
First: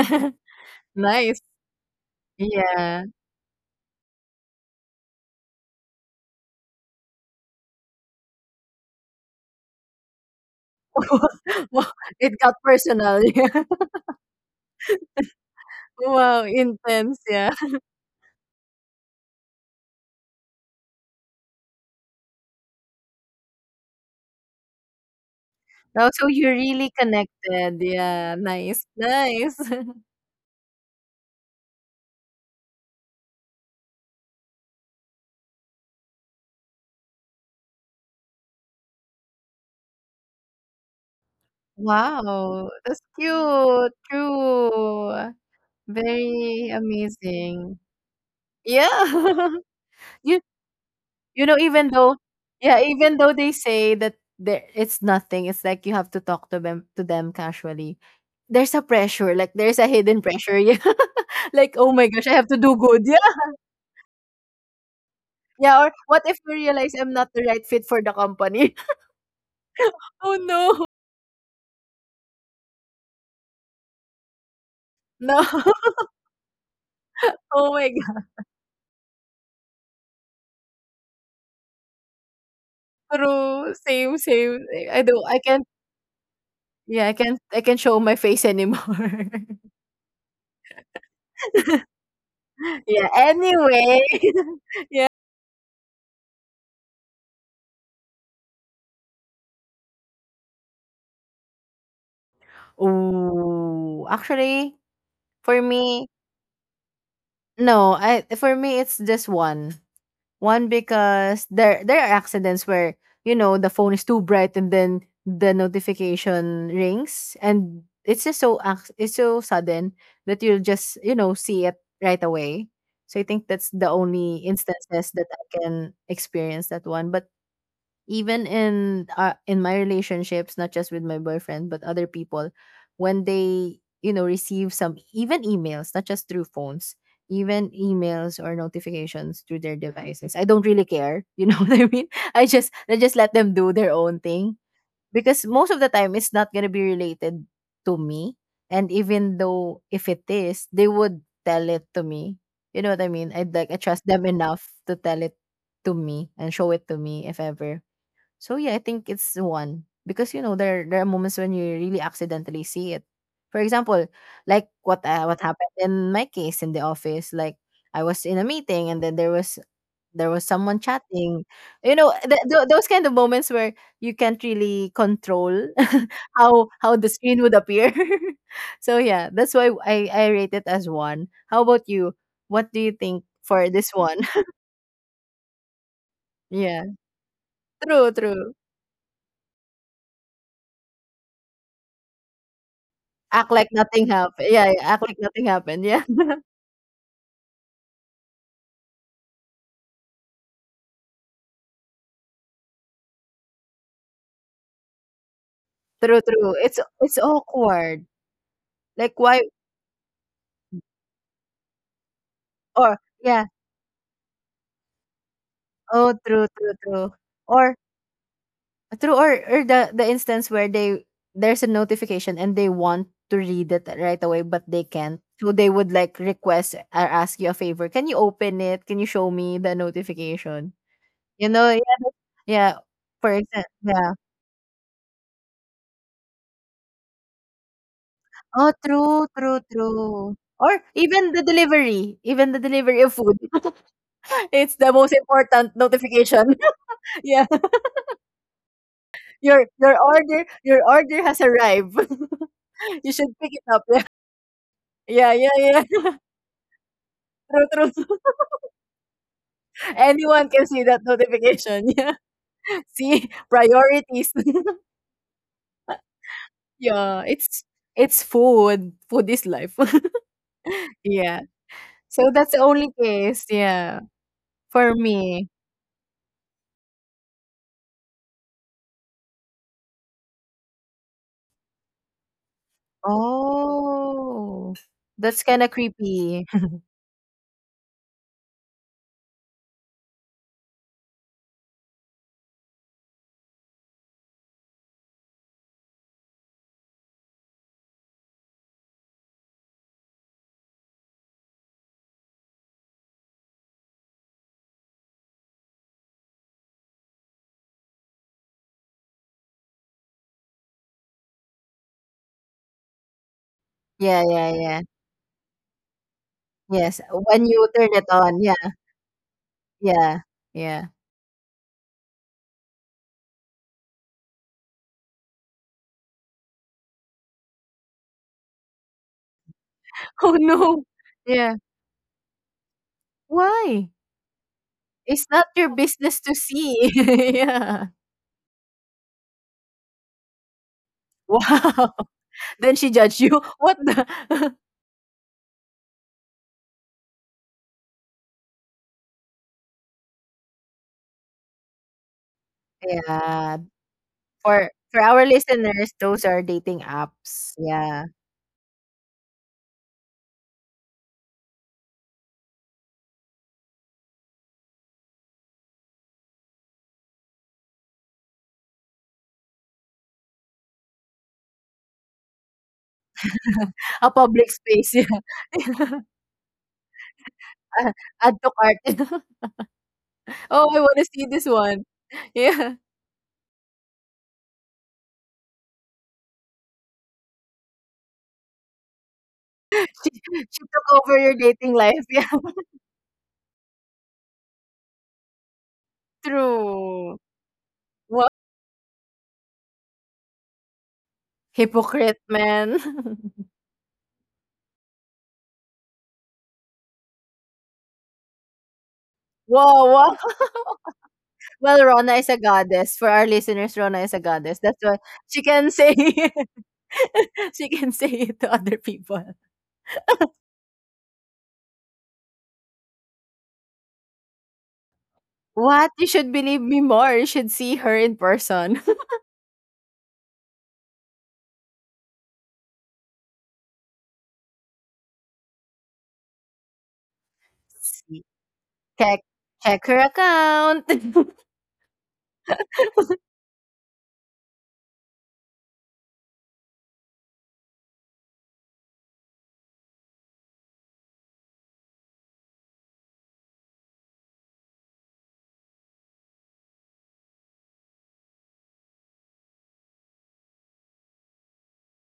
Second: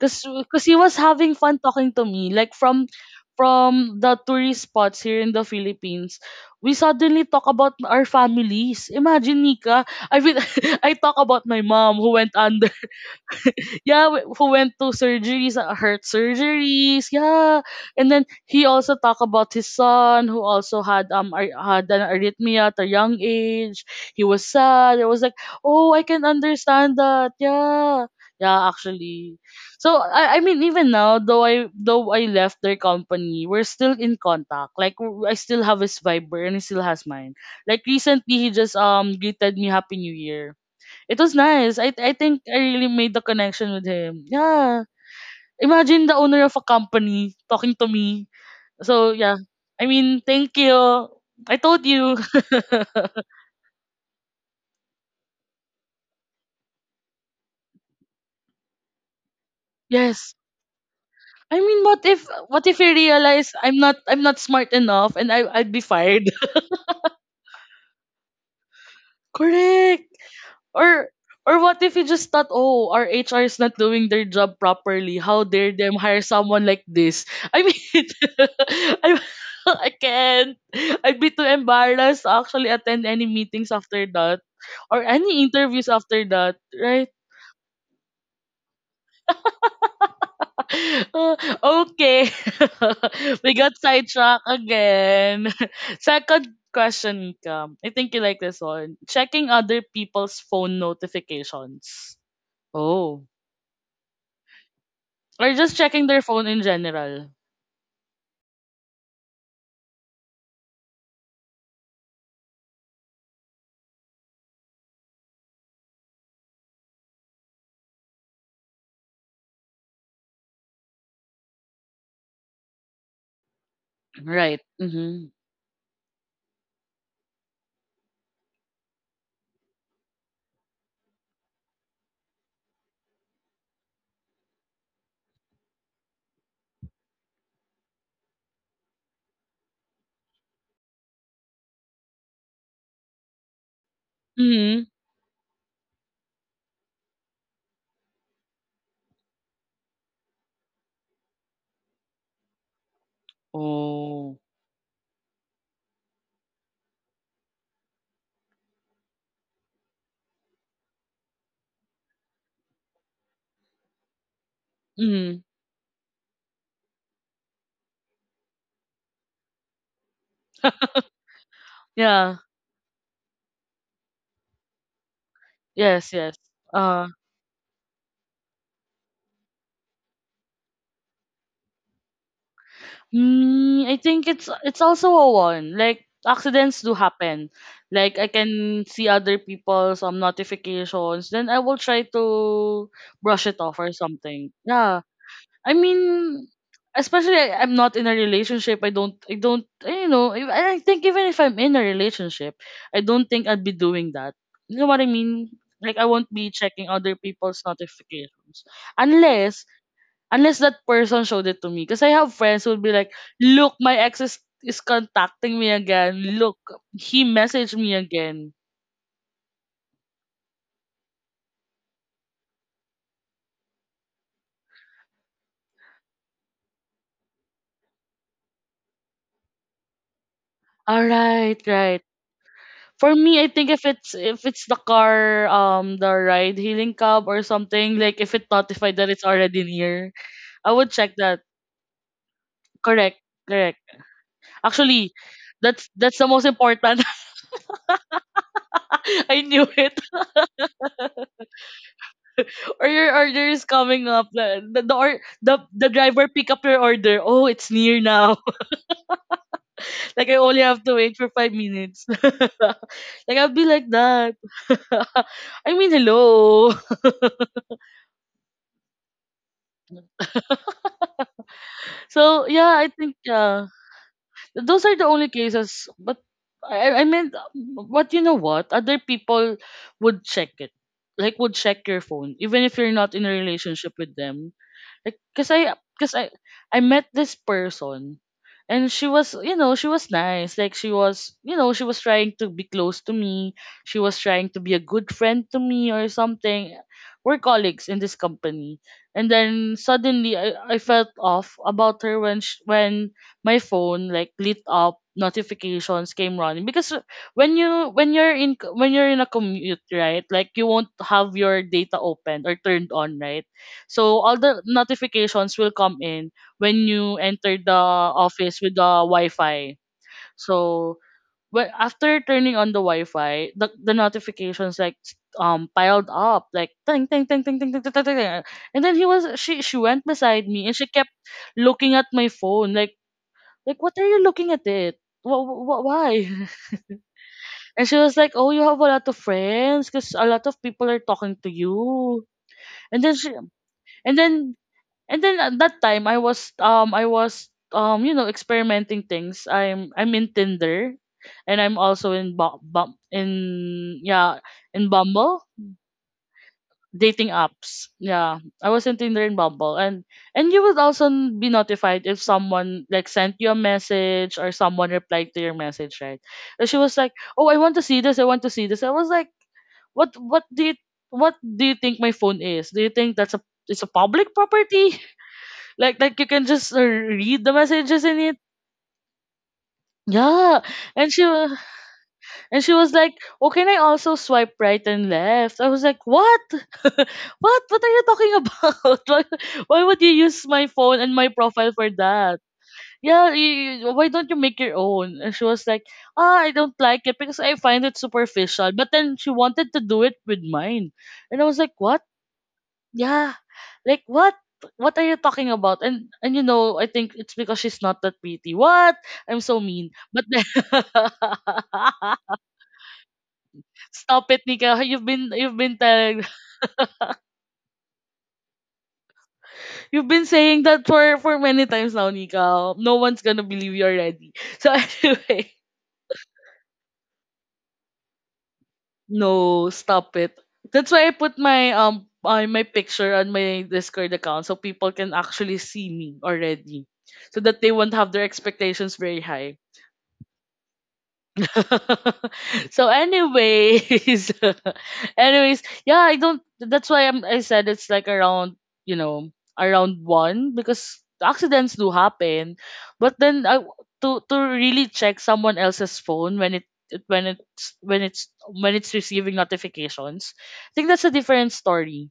S1: Cause, 'Cause he was
S2: Nice.
S1: having fun talking to me. Like
S2: Yeah.
S1: from the tourist spots here in the Philippines, we suddenly talk about our families. Imagine Nika, I mean, I talk about my
S2: Wow,
S1: mom who went
S2: it got
S1: on,
S2: personal. Yeah.
S1: yeah, who went to surgeries, heart
S2: Wow,
S1: surgeries,
S2: intense. Yeah.
S1: yeah. And then he also talked about his son who also had had an arrhythmia at a young age. He was sad. I was like, oh, I
S2: Oh,
S1: can
S2: so you're really
S1: understand that.
S2: connected.
S1: Yeah,
S2: Yeah.
S1: yeah,
S2: Nice.
S1: actually.
S2: Nice.
S1: So I mean, even now, though I left their company, we're still in contact. Like I still have his Viber and he still has mine. Like recently, he just greeted me Happy New Year. It was nice. I think I
S2: Wow,
S1: really
S2: that's
S1: made the connection with
S2: cute.
S1: him. Yeah.
S2: True.
S1: Imagine the owner of a
S2: Very
S1: company talking
S2: amazing.
S1: to me.
S2: Yeah.
S1: So yeah. I mean,
S2: You...
S1: thank you. I told
S2: Even though,
S1: you.
S2: yeah, even though they say that, there it's nothing, it's like you have to talk to them, casually. There's a pressure, like there's a hidden
S1: Yes.
S2: pressure. Yeah.
S1: I
S2: Like,
S1: mean,
S2: oh my gosh, I have to
S1: what
S2: do
S1: if you
S2: good. Yeah.
S1: realize I'm not smart enough and I'd be
S2: Yeah. Or what
S1: fired?
S2: if you realize I'm not the right fit for the company?
S1: Correct.
S2: Oh no.
S1: Or or what if you just thought, oh, our HR is not doing their job properly. How
S2: No.
S1: dare them hire someone like this? I
S2: Oh my
S1: mean,
S2: god.
S1: I, I can't. I'd be too embarrassed to actually attend any meetings
S2: True.
S1: after
S2: Same,
S1: that
S2: same.
S1: or
S2: I
S1: any
S2: can't,
S1: interviews after that, right?
S2: yeah, I can't show my face anymore.
S1: Uh, okay.
S2: Yeah.
S1: We got
S2: Anyway.
S1: sidetracked
S2: Yeah.
S1: again. Second question, Cam. I think you like this one. Checking other people's phone notifications. Oh.
S2: Oh, actually,
S1: Or
S2: for
S1: just checking
S2: me,
S1: their phone in general.
S2: no, I for me it's just one. One, because there are accidents where you know the phone is too bright, and then the notification rings, and it's just so ac-, it's so sudden that you'll just, see it right away. So I think that's the only
S1: Right.
S2: instances
S1: Mm-hmm.
S2: that I can experience that one. But even in, in my relationships, not just with my boyfriend but other people, when they, receive some, even emails, not just through phones, even emails or notifications through their devices, I don't really care, you know what I mean. I just let them do their own thing,
S1: Mm-hmm.
S2: because most of the time it's not going to be related to me. And even though if it is, they would tell it to me, you know what I mean. I would like I trust them
S1: Oh.
S2: enough to tell it to me and show it to me if ever. So yeah, I think it's one, because there are moments when you really accidentally see it. For example, like
S1: Mm-hmm.
S2: what happened in my case in the office. Like, I was in a meeting, and then there was someone chatting.
S1: Yeah.
S2: Those kind of moments where you can't really control
S1: Yes, yes.
S2: how
S1: Uh
S2: the screen would appear. So yeah, that's why I rate it as one. How about you? What do you think for this
S1: I
S2: one?
S1: think it's also a one. Like accidents
S2: Yeah,
S1: do happen.
S2: true,
S1: Like I
S2: true.
S1: can see other people's notifications, then I will try to brush
S2: Act
S1: it
S2: like
S1: off or
S2: nothing happened.
S1: something.
S2: Yeah, yeah,
S1: Yeah.
S2: act like nothing
S1: I
S2: happened. Yeah.
S1: mean, especially I'm not in a relationship. I don't, you know, I think even if I'm in a relationship, I don't think I'd be doing that. You know what I mean? Like I
S2: True,
S1: won't be
S2: true.
S1: checking other
S2: It's
S1: people's
S2: awkward.
S1: notifications
S2: Like, why?
S1: unless unless that person showed it to me. Because I have friends who would be
S2: Or
S1: like,
S2: yeah.
S1: "Look, my ex is contacting me
S2: Oh,
S1: again.
S2: true,
S1: Look,
S2: true, true.
S1: he messaged
S2: Or
S1: me again."
S2: true, or the instance where they, there's a notification and they want to read it right away but they can't. So they would like request or ask you a favor. Can you open it? Can you show me the notification?
S1: All
S2: You
S1: right,
S2: know, yeah.
S1: right.
S2: Yeah.
S1: For
S2: For
S1: me, I
S2: example,
S1: think
S2: yeah.
S1: if it's the car, the ride hailing cab or something, like if it
S2: Oh,
S1: notified that it's
S2: true, true,
S1: already near,
S2: true.
S1: I
S2: Or
S1: would check that.
S2: even the delivery of
S1: Correct,
S2: food.
S1: correct.
S2: It's the
S1: Actually,
S2: most important
S1: that's the most
S2: notification.
S1: important.
S2: Yeah.
S1: I knew
S2: Your
S1: it.
S2: your order has arrived.
S1: Or your
S2: You should
S1: order
S2: pick
S1: is
S2: it up.
S1: coming up. The, or,
S2: Yeah. Yeah,
S1: the
S2: yeah,
S1: The
S2: yeah.
S1: driver pick up your order. Oh,
S2: True,
S1: it's near
S2: true.
S1: now. Like I
S2: Anyone
S1: only
S2: can
S1: have
S2: see
S1: to
S2: that
S1: wait for five
S2: notification.
S1: minutes.
S2: Yeah. See,
S1: Like I'll be like
S2: priorities.
S1: that. I mean, hello.
S2: Yeah, it's food. Food is life. Yeah. So
S1: So
S2: that's the
S1: yeah, I
S2: only
S1: think
S2: case,
S1: yeah.
S2: yeah,
S1: Those
S2: for
S1: are the only
S2: me.
S1: cases. But I mean, but you know what? Other people would check it. Like, would check your phone, even if you're not in a relationship with them.
S2: Oh,
S1: Like,
S2: that's kind of
S1: cause
S2: creepy.
S1: I met this person, and she was, you know, she was nice. Like, she was, you know, she was trying to be close to me. She was trying to be a good friend to me or something. We're colleagues in this company, and then suddenly I felt off about her when sh when my phone like lit up, notifications came running because when you're in a commute, right? Like you won't have your data open or turned on, right? So
S2: Yeah,
S1: all
S2: yeah,
S1: the
S2: yeah.
S1: notifications will come in when
S2: Yes,
S1: you
S2: when
S1: enter
S2: you
S1: the
S2: turn it on, yeah.
S1: office with the Wi-Fi.
S2: Yeah, yeah.
S1: So when, after turning on the Wi-Fi, the notifications like piled up like ting ting ting ting ting ting ting ting, ting, ting. And then he was she went
S2: Oh,
S1: beside me and she
S2: no.
S1: kept
S2: Yeah.
S1: looking at my phone like what
S2: Why?
S1: are you looking at it,
S2: It's not your
S1: what,
S2: business
S1: why.
S2: to see. Yeah.
S1: And she was like, oh, you have a lot of friends because a lot of people are talking
S2: Wow.
S1: to you.
S2: Then she
S1: And then
S2: judged
S1: she
S2: you. What
S1: and then
S2: the?
S1: And then at that time I was you know, experimenting things. I'm in Tinder and I'm also in Bum Bum in
S2: Yeah.
S1: yeah,
S2: For
S1: in
S2: our
S1: Bumble
S2: listeners, those are dating
S1: dating
S2: apps.
S1: apps.
S2: Yeah.
S1: Yeah. I was in Tinder and Bumble and you would also be notified if someone like sent you a message or someone replied to your message, right? And she was like, "Oh, I want to see this. I want to see this." I was like, "What do you what do you think my phone is? Do you think that's a it's a
S2: A
S1: public
S2: public space.
S1: property?"
S2: Yeah.
S1: like like you can just read the
S2: Uh,
S1: messages in it.
S2: add to cart.
S1: Yeah.
S2: Oh, I want to
S1: and she
S2: see this
S1: wa-
S2: one.
S1: and she
S2: Yeah.
S1: was like, "Oh, can I also swipe right and left?" I was like, "What? What are you talking about? Why would you
S2: She
S1: use my phone
S2: took
S1: and
S2: over
S1: my
S2: your
S1: profile
S2: dating
S1: for
S2: life. Yeah.
S1: that? Why don't you make your own?" And she was like, "Ah, I don't like it
S2: True.
S1: because I find it
S2: Wow.
S1: superficial," but then she wanted to do it with mine. And I was like, "What?"
S2: Hypocrite, man.
S1: Yeah. Like, what? What are you talking about? And you know, I think it's because she's not that pretty. What? I'm so mean.
S2: Wow. Wow.
S1: But then
S2: Well, Rona is a goddess. For our listeners, Rona is a
S1: stop it,
S2: goddess.
S1: Nika.
S2: That's why she
S1: You've
S2: can
S1: been
S2: say
S1: telling
S2: she can say it to other people.
S1: you've been saying that for many times now, Nika. No one's gonna believe you already. So anyway,
S2: What? You should believe me more. You should see her in person.
S1: no, stop it. That's why I put my my picture on my Discord account so people can actually see me already, so that they won't have their
S2: See,
S1: expectations very
S2: check
S1: high.
S2: her account.
S1: So anyways, anyways, yeah, I don't that's why I said it's like around, you know around one, because accidents do happen. But then I to really check someone else's phone when when it's receiving notifications, I think that's a different story.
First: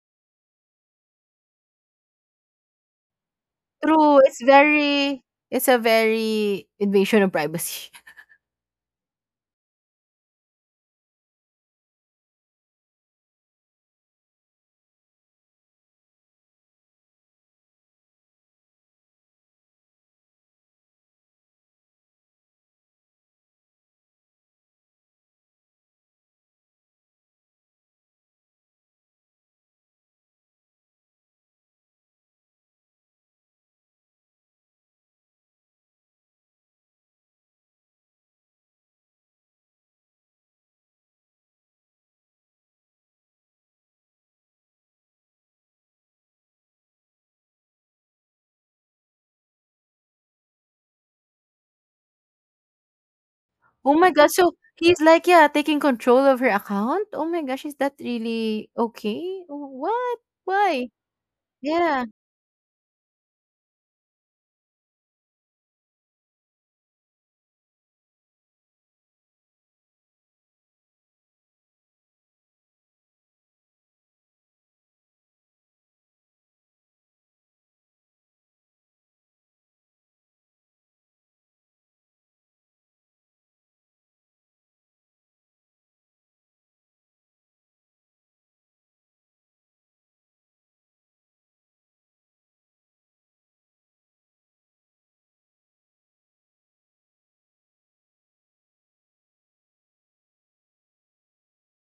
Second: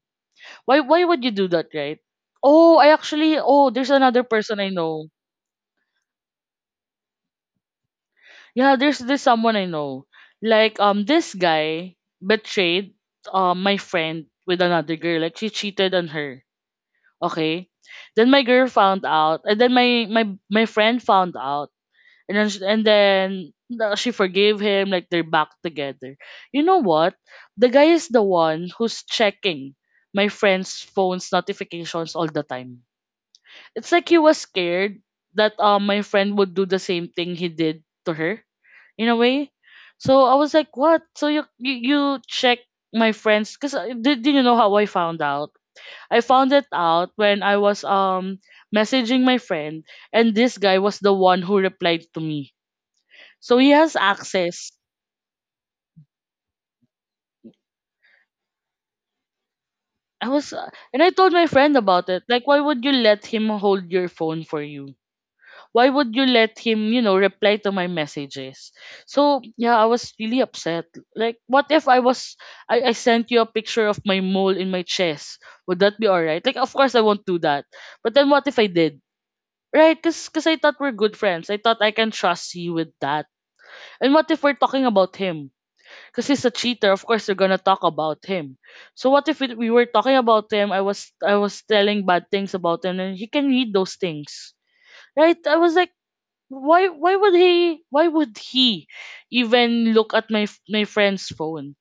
S1: Why would you do that, right? Oh, I actually, oh, there's
S2: True.
S1: another
S2: It's
S1: person I know.
S2: very, it's a very invasion of privacy.
S1: Yeah, there's this someone I know. Like, um, this guy betrayed, um, my friend with another girl. Like, she cheated on her. Okay? Then my girl found out and then my friend found out. And then she, and then She forgave him. Like, they're back together. You know what? The guy is the one who's checking my friend's phone's notifications all the time. It's like he was scared that, um, my friend would do the same thing he did to her, in a way. So I was like, "What? So you check my friends? Because did you know how I found out? I found it out when I was, um, messaging my friend, and this guy was the one who replied to me. So he
S2: Oh
S1: has
S2: my god. So
S1: access."
S2: he's like, yeah, taking control of her account. Oh my gosh, is that really okay? Oh. What?
S1: I was
S2: Why?
S1: and I told my friend
S2: Yeah.
S1: about it. Like, why would you let him hold your phone for you? Why would you let him, you know, reply to my messages? So yeah, I was really upset. Like, what if I sent you a picture of my mole in my chest? Would that be alright? Like, of course I won't do that. But then what if I did? Right? Cause I thought we're good friends. I thought I can trust you with that. And what if we're talking about him? Cause he's a cheater. Of course we're gonna talk about him. So what if we were talking about him? I was telling bad things about him, and he can read those things, right? I was like, why would he even look at my my friend's phone?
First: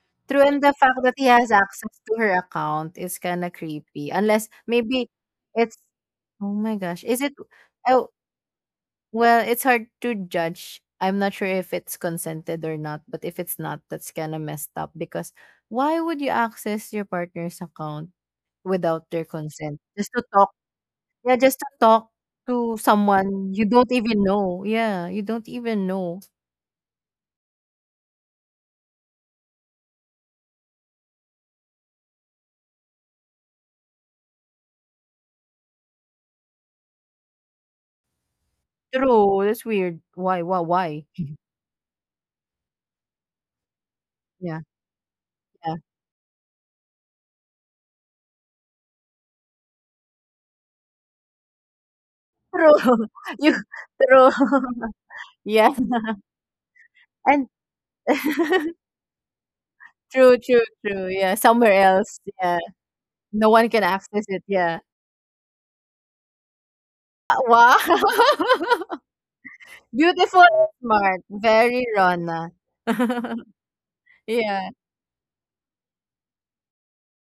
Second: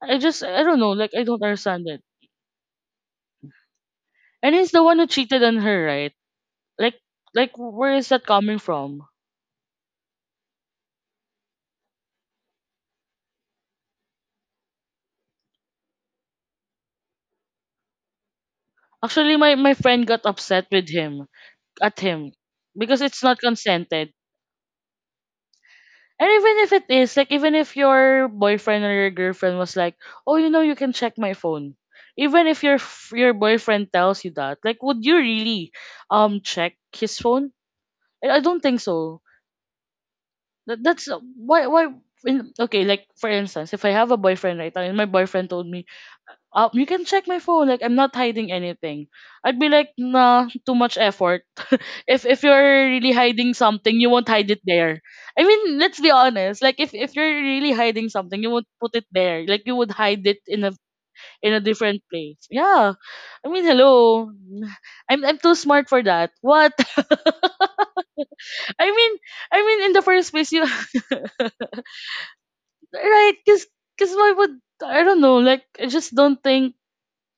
S2: True.
S1: I
S2: And the
S1: don't know,
S2: fact
S1: like,
S2: that
S1: I
S2: he
S1: don't
S2: has
S1: understand it.
S2: access to her account is kinda creepy, unless
S1: And he's the one who
S2: maybe
S1: cheated on
S2: it's,
S1: her, right?
S2: oh my
S1: Like
S2: gosh, is it...
S1: like where is
S2: oh,
S1: that coming from?
S2: well, it's hard to judge. I'm not sure if it's consented or not, but if it's not, that's kinda messed up. Because why would you access your partner's account without their
S1: Actually my
S2: consent?
S1: friend
S2: Just to
S1: got
S2: talk,
S1: upset with him
S2: yeah, just to
S1: at
S2: talk
S1: him
S2: to
S1: because it's not
S2: someone you don't
S1: consented.
S2: even know. Yeah, you don't even know.
S1: And even if it is, like, even if your boyfriend or your girlfriend was like, "Oh, you know, you can check my phone." Even if your your boyfriend tells you that, like, would you really, um, check his phone? I don't think so.
S2: True, that's weird. Why why why?
S1: That's okay, like, for instance, if I have a boyfriend
S2: Yeah,
S1: right now and my boyfriend told
S2: yeah.
S1: me, you can check my phone, like, I'm not hiding anything, I'd be like, nah, too much effort. If you're
S2: True.
S1: really hiding
S2: You
S1: something, you won't
S2: true.
S1: hide it there. I
S2: Yeah,
S1: mean, let's be honest. Like, if you're
S2: and
S1: really hiding something, you won't put it there. Like, you would hide it
S2: true,
S1: in
S2: true,
S1: a
S2: true. Yeah, somewhere
S1: different
S2: else.
S1: place.
S2: Yeah,
S1: Yeah. I
S2: no
S1: mean,
S2: one can access
S1: hello.
S2: it. Yeah.
S1: I'm too smart for that. What?
S2: Wow.
S1: I mean, I mean, in the first
S2: Beautiful
S1: place, you
S2: and smart. Very Rona.
S1: right, because why would
S2: yeah,
S1: I don't know? Like, I just don't think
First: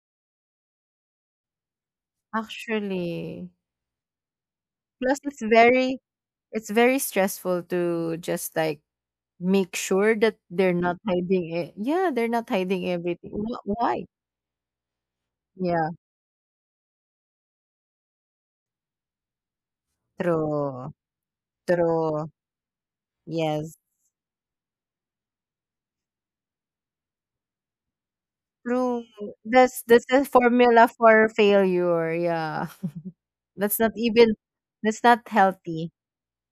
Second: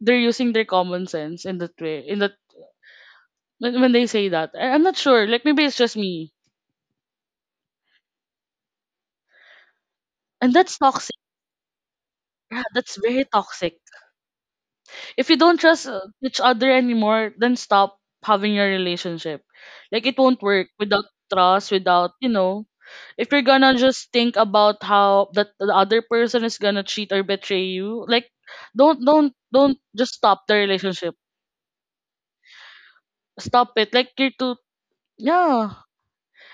S1: they're using their common sense in that way. In that
S2: actually.
S1: when they say that, I'm not
S2: Plus,
S1: sure. Like, maybe it's just me,
S2: it's very stressful to just like make sure that
S1: and
S2: they're
S1: that's
S2: not
S1: toxic.
S2: hiding it. Yeah, they're not
S1: Yeah,
S2: hiding
S1: that's very
S2: everything.
S1: toxic.
S2: Why?
S1: If you don't trust,
S2: Yeah.
S1: each other anymore, then stop having your relationship. Like, it won't work
S2: True.
S1: without trust. Without, you
S2: True.
S1: know, if you're gonna
S2: Yes.
S1: just think about how that the other person is gonna cheat or betray you, like,
S2: True.
S1: don't,
S2: That's
S1: just
S2: a
S1: stop the
S2: formula
S1: relationship,
S2: for failure. Yeah,
S1: stop
S2: that's not
S1: it. Like, you're
S2: even
S1: too,
S2: that's not
S1: yeah.
S2: healthy.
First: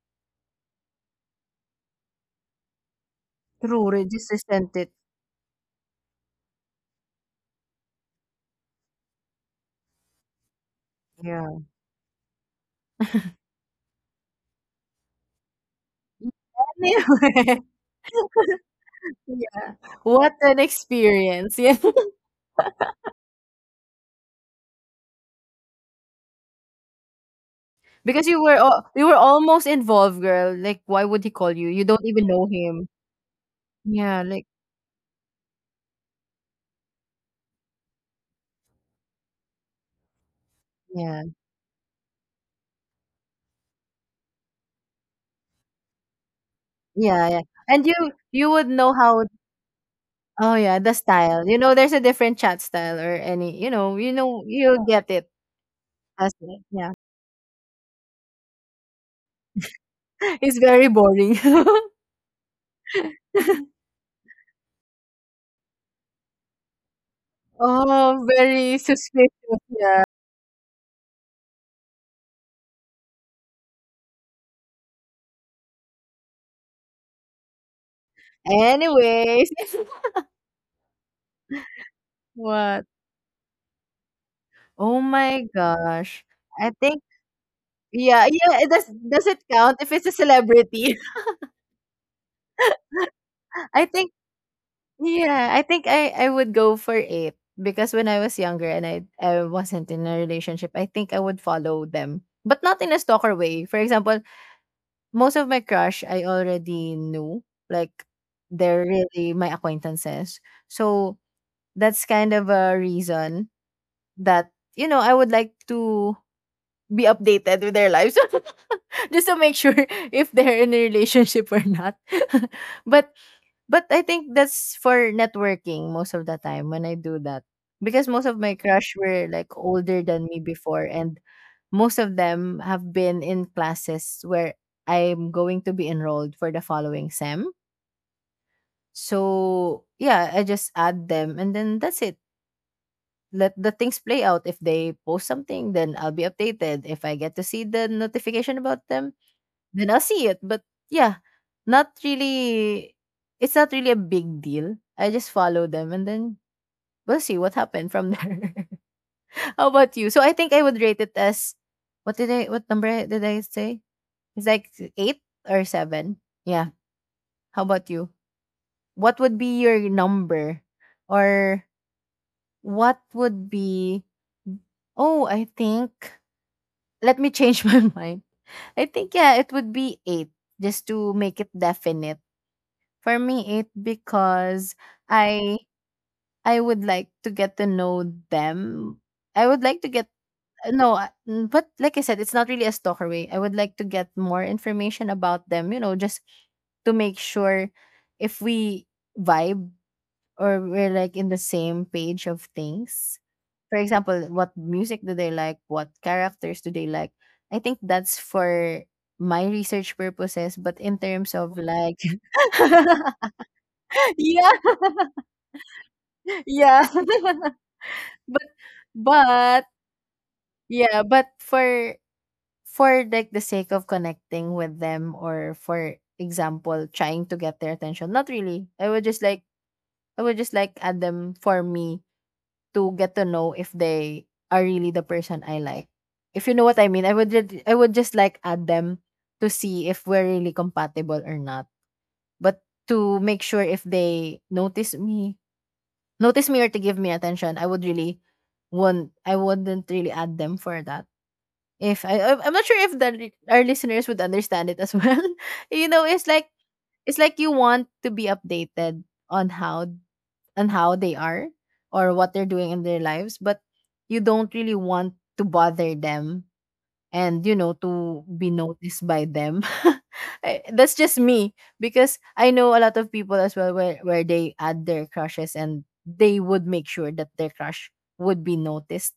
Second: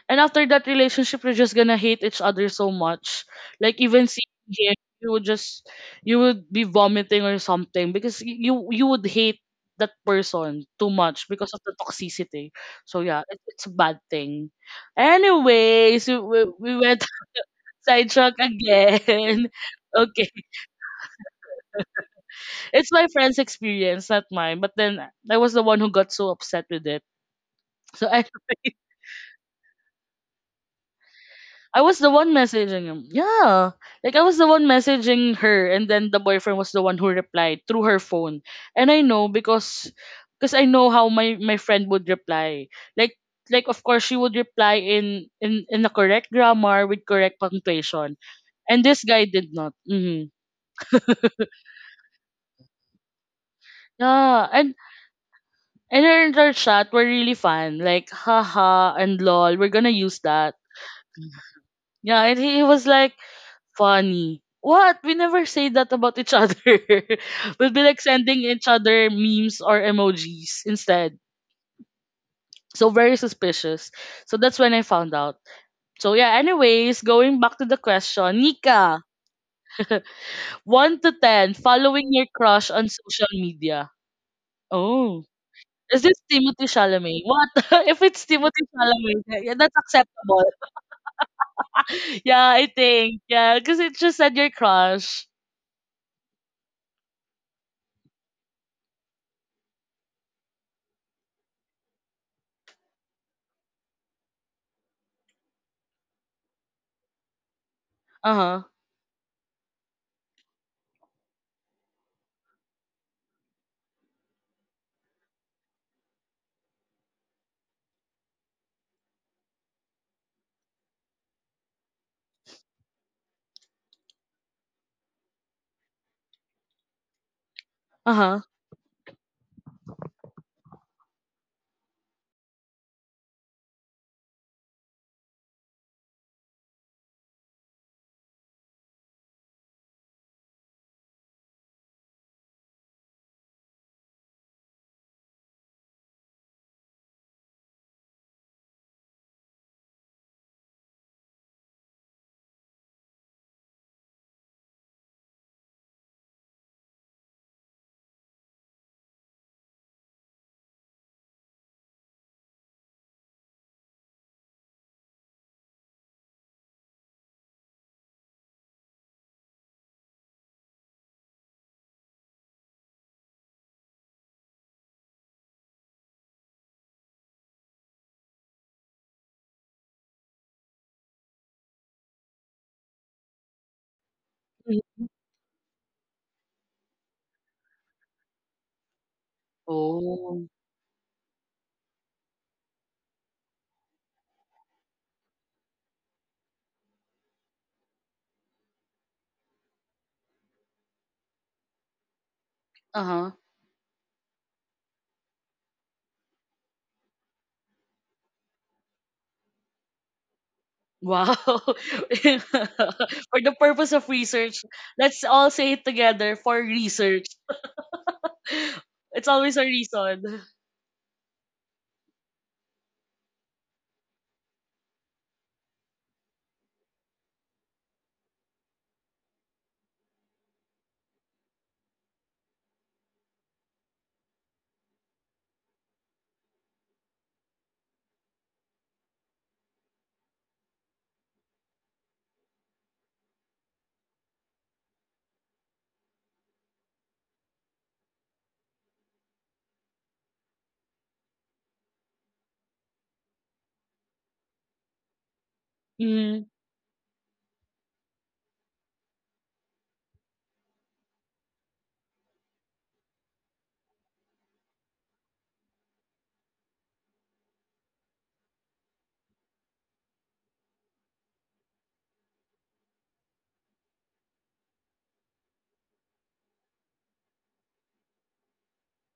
S1: And after that relationship, you're just gonna hate each other so much. Like,
S2: True,
S1: even
S2: just
S1: seeing
S2: resent
S1: him,
S2: it.
S1: you would just you would be vomiting or something, because you would hate that person too much because
S2: Yeah.
S1: of the toxicity. So yeah, it's a bad thing. Anyways, we went
S2: Anyway,
S1: sidetrack again.
S2: yeah.
S1: Okay,
S2: What an experience. Yeah,
S1: it's my friend's experience, not mine. But then I was the one who got so upset with it. So
S2: because
S1: anyway.
S2: you were almost involved, girl. Like, why would he call you?
S1: I
S2: You
S1: was
S2: don't
S1: the
S2: even
S1: one
S2: know
S1: messaging
S2: him.
S1: him. Yeah. Like, I
S2: Yeah,
S1: was
S2: like
S1: the one messaging her and then the boyfriend was the one who replied through her phone. And I know because I know how
S2: yeah,
S1: my friend would reply. Like like of course she would reply in the correct grammar with
S2: yeah, yeah.
S1: correct
S2: And
S1: punctuation.
S2: you would
S1: And
S2: know
S1: this
S2: how.
S1: guy did not. Mhm.
S2: Oh yeah, the style. You know, there's a different chat style or any. You know,
S1: Yeah,
S2: you'll get it.
S1: and her
S2: As,
S1: and our
S2: well. Yeah.
S1: chat were really fun. Like, haha and lol, we're gonna use that.
S2: It's very boring.
S1: Yeah, and he was like funny. What? We never say that about each other. We'll be like
S2: Oh,
S1: sending each
S2: very
S1: other
S2: suspicious.
S1: memes or emojis instead. So very suspicious. So that's when I found out. So yeah, anyways, going back to the question, Nika,
S2: Anyways,
S1: 1 to 10, following your crush
S2: what?
S1: on social media.
S2: Oh
S1: Oh.
S2: my
S1: Is this
S2: gosh.
S1: Timothy
S2: I think
S1: Chalamet? What? if
S2: yeah,
S1: it's
S2: yeah,
S1: Timothy
S2: it
S1: Chalamet,
S2: does it
S1: yeah, yeah, that's
S2: count if it's a
S1: acceptable.
S2: celebrity?
S1: Yeah, I think. Yeah, because
S2: I
S1: it
S2: think
S1: just said your crush.
S2: yeah, I think I would go for eight because when I was younger and I wasn't in a relationship, I think I would follow them. But not in a stalker way. For example, most of my crush I already knew, like
S1: Uh-huh.
S2: they're really my acquaintances. So that's kind of a reason that you know I would like to be updated with their lives just to make sure if they're in a relationship or not. but but I think that's for networking most of the time when I do that because most of
S1: Uh-huh.
S2: my crush were like older than me before and most of them have been in classes where I'm going to be enrolled for the following sem. So, yeah, I just add them and then that's it. Let the things play out. If they post something, then I'll be updated. If I get to see the notification about them, then I'll see it. But yeah, not really. It's not really a big deal. I just follow them, and then we'll see what happened from there. How about you? So I think I would rate it as? What number did I say? It's like eight or seven. Yeah. How about you? What would be your number, or what would be? Oh, I think let me change my mind. I think yeah, it would be eight just to make it definite. For me, eight because
S1: Mhm.
S2: I I would like to get to know them. I would like to get
S1: Oh.
S2: no, but like I said, it's not really a stalker way. I would like to get more information about them. You know, just to make sure if we vibe or we're like in the same page of things.
S1: Uh-huh.
S2: For example, what music do they like? What characters do they like? I think that's for my research purposes, but in terms
S1: Wow.
S2: of like
S1: For the purpose of
S2: yeah,
S1: research, let's all say it together, for
S2: yeah.
S1: research. It's always a
S2: but but
S1: reason.
S2: yeah, but for like the sake of connecting with them or for example trying to get their attention. Not really. I would just like add them for me to get to know if they are really the person I like. If you know what I mean, I would just like add them to see if we're really compatible or not. But to make sure if they notice me or to give me attention, I would really won't I wouldn't really add them for that. If I I'm not sure if the our listeners would understand it as well. you know,
S1: Mm,
S2: it's like you want to be updated on how on how they are or what they're doing in their lives, but you don't really want to bother them and you know to be noticed by them. I- That's just me because I know a lot of people as well where they add their crushes and they would make sure that their crush would be noticed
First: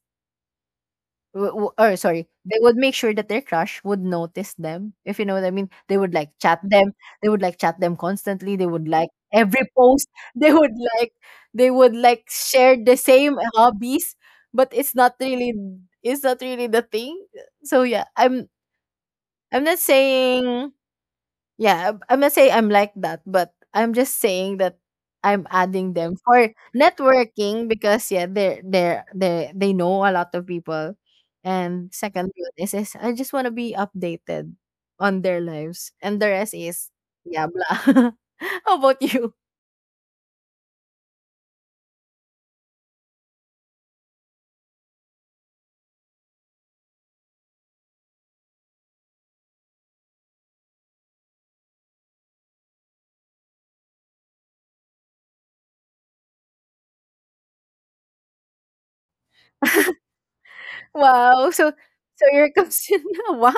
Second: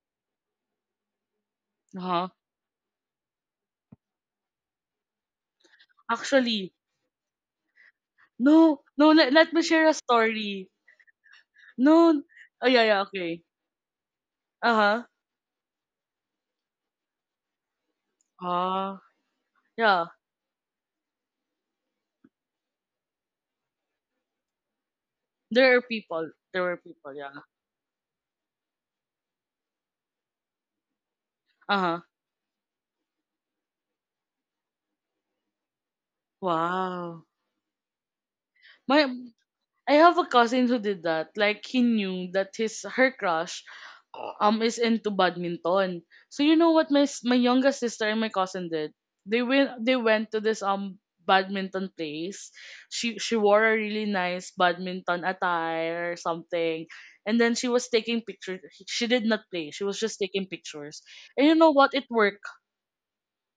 S2: or
S1: uh-huh.
S2: sorry, they would make sure that their crush would notice them. If you know what I mean, they would like chat
S1: Actually,
S2: them. They would like chat them constantly. They
S1: no,
S2: would like
S1: let, let me
S2: every
S1: share a
S2: post. They
S1: story.
S2: would like they would
S1: No,
S2: like
S1: oh,
S2: share
S1: yeah,
S2: the
S1: yeah,
S2: same
S1: okay.
S2: hobbies, but
S1: Uh-huh.
S2: it's not really the thing. So yeah,
S1: Ah,
S2: I'm not
S1: yeah.
S2: saying yeah, I'm not saying I'm like that, but I'm just saying that I'm
S1: There are
S2: adding them
S1: people.
S2: for
S1: There were people, yeah.
S2: networking because yeah, they know a lot of people. And
S1: Uh-huh.
S2: second one is I just want to be updated on their lives, and the rest is
S1: Wow.
S2: yeah blah. How about
S1: My,
S2: you?
S1: I have a cousin who did that. Like, he knew that his her crush, um, is into badminton. So you know what my my youngest sister and my cousin did? They went to this, um, badminton place. She wore a really nice badminton attire or something. And then she was taking pictures. She did not play. She was just taking pictures. And
S2: Wow,
S1: you
S2: so
S1: know what? It
S2: so
S1: worked.
S2: your consider wow.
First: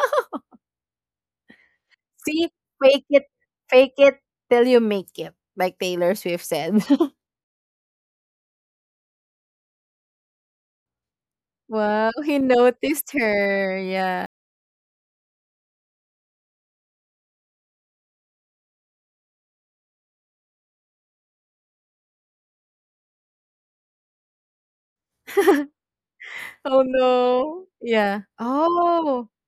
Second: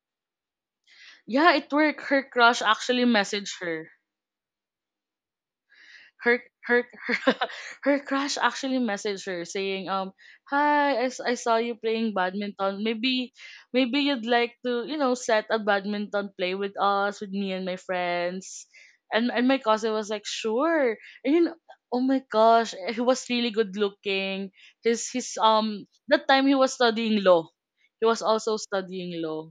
S1: Yeah, it worked. Her
S2: See,
S1: crush actually
S2: fake it,
S1: messaged her.
S2: fake it till you make it, like Taylor
S1: her
S2: Swift
S1: her
S2: said.
S1: Her crush actually messaged her saying, um, "Hi, I saw you playing
S2: wow, he
S1: badminton.
S2: noticed
S1: Maybe
S2: her.
S1: you'd
S2: Yeah.
S1: like to, you know, set a badminton play with us, with me and my friends." And my cousin was like, "Sure." And you know, oh my gosh, eh, he was really good looking. His um, that time he was
S2: Oh,
S1: studying law,
S2: no.
S1: he was
S2: Yeah.
S1: also studying
S2: Oh,
S1: law.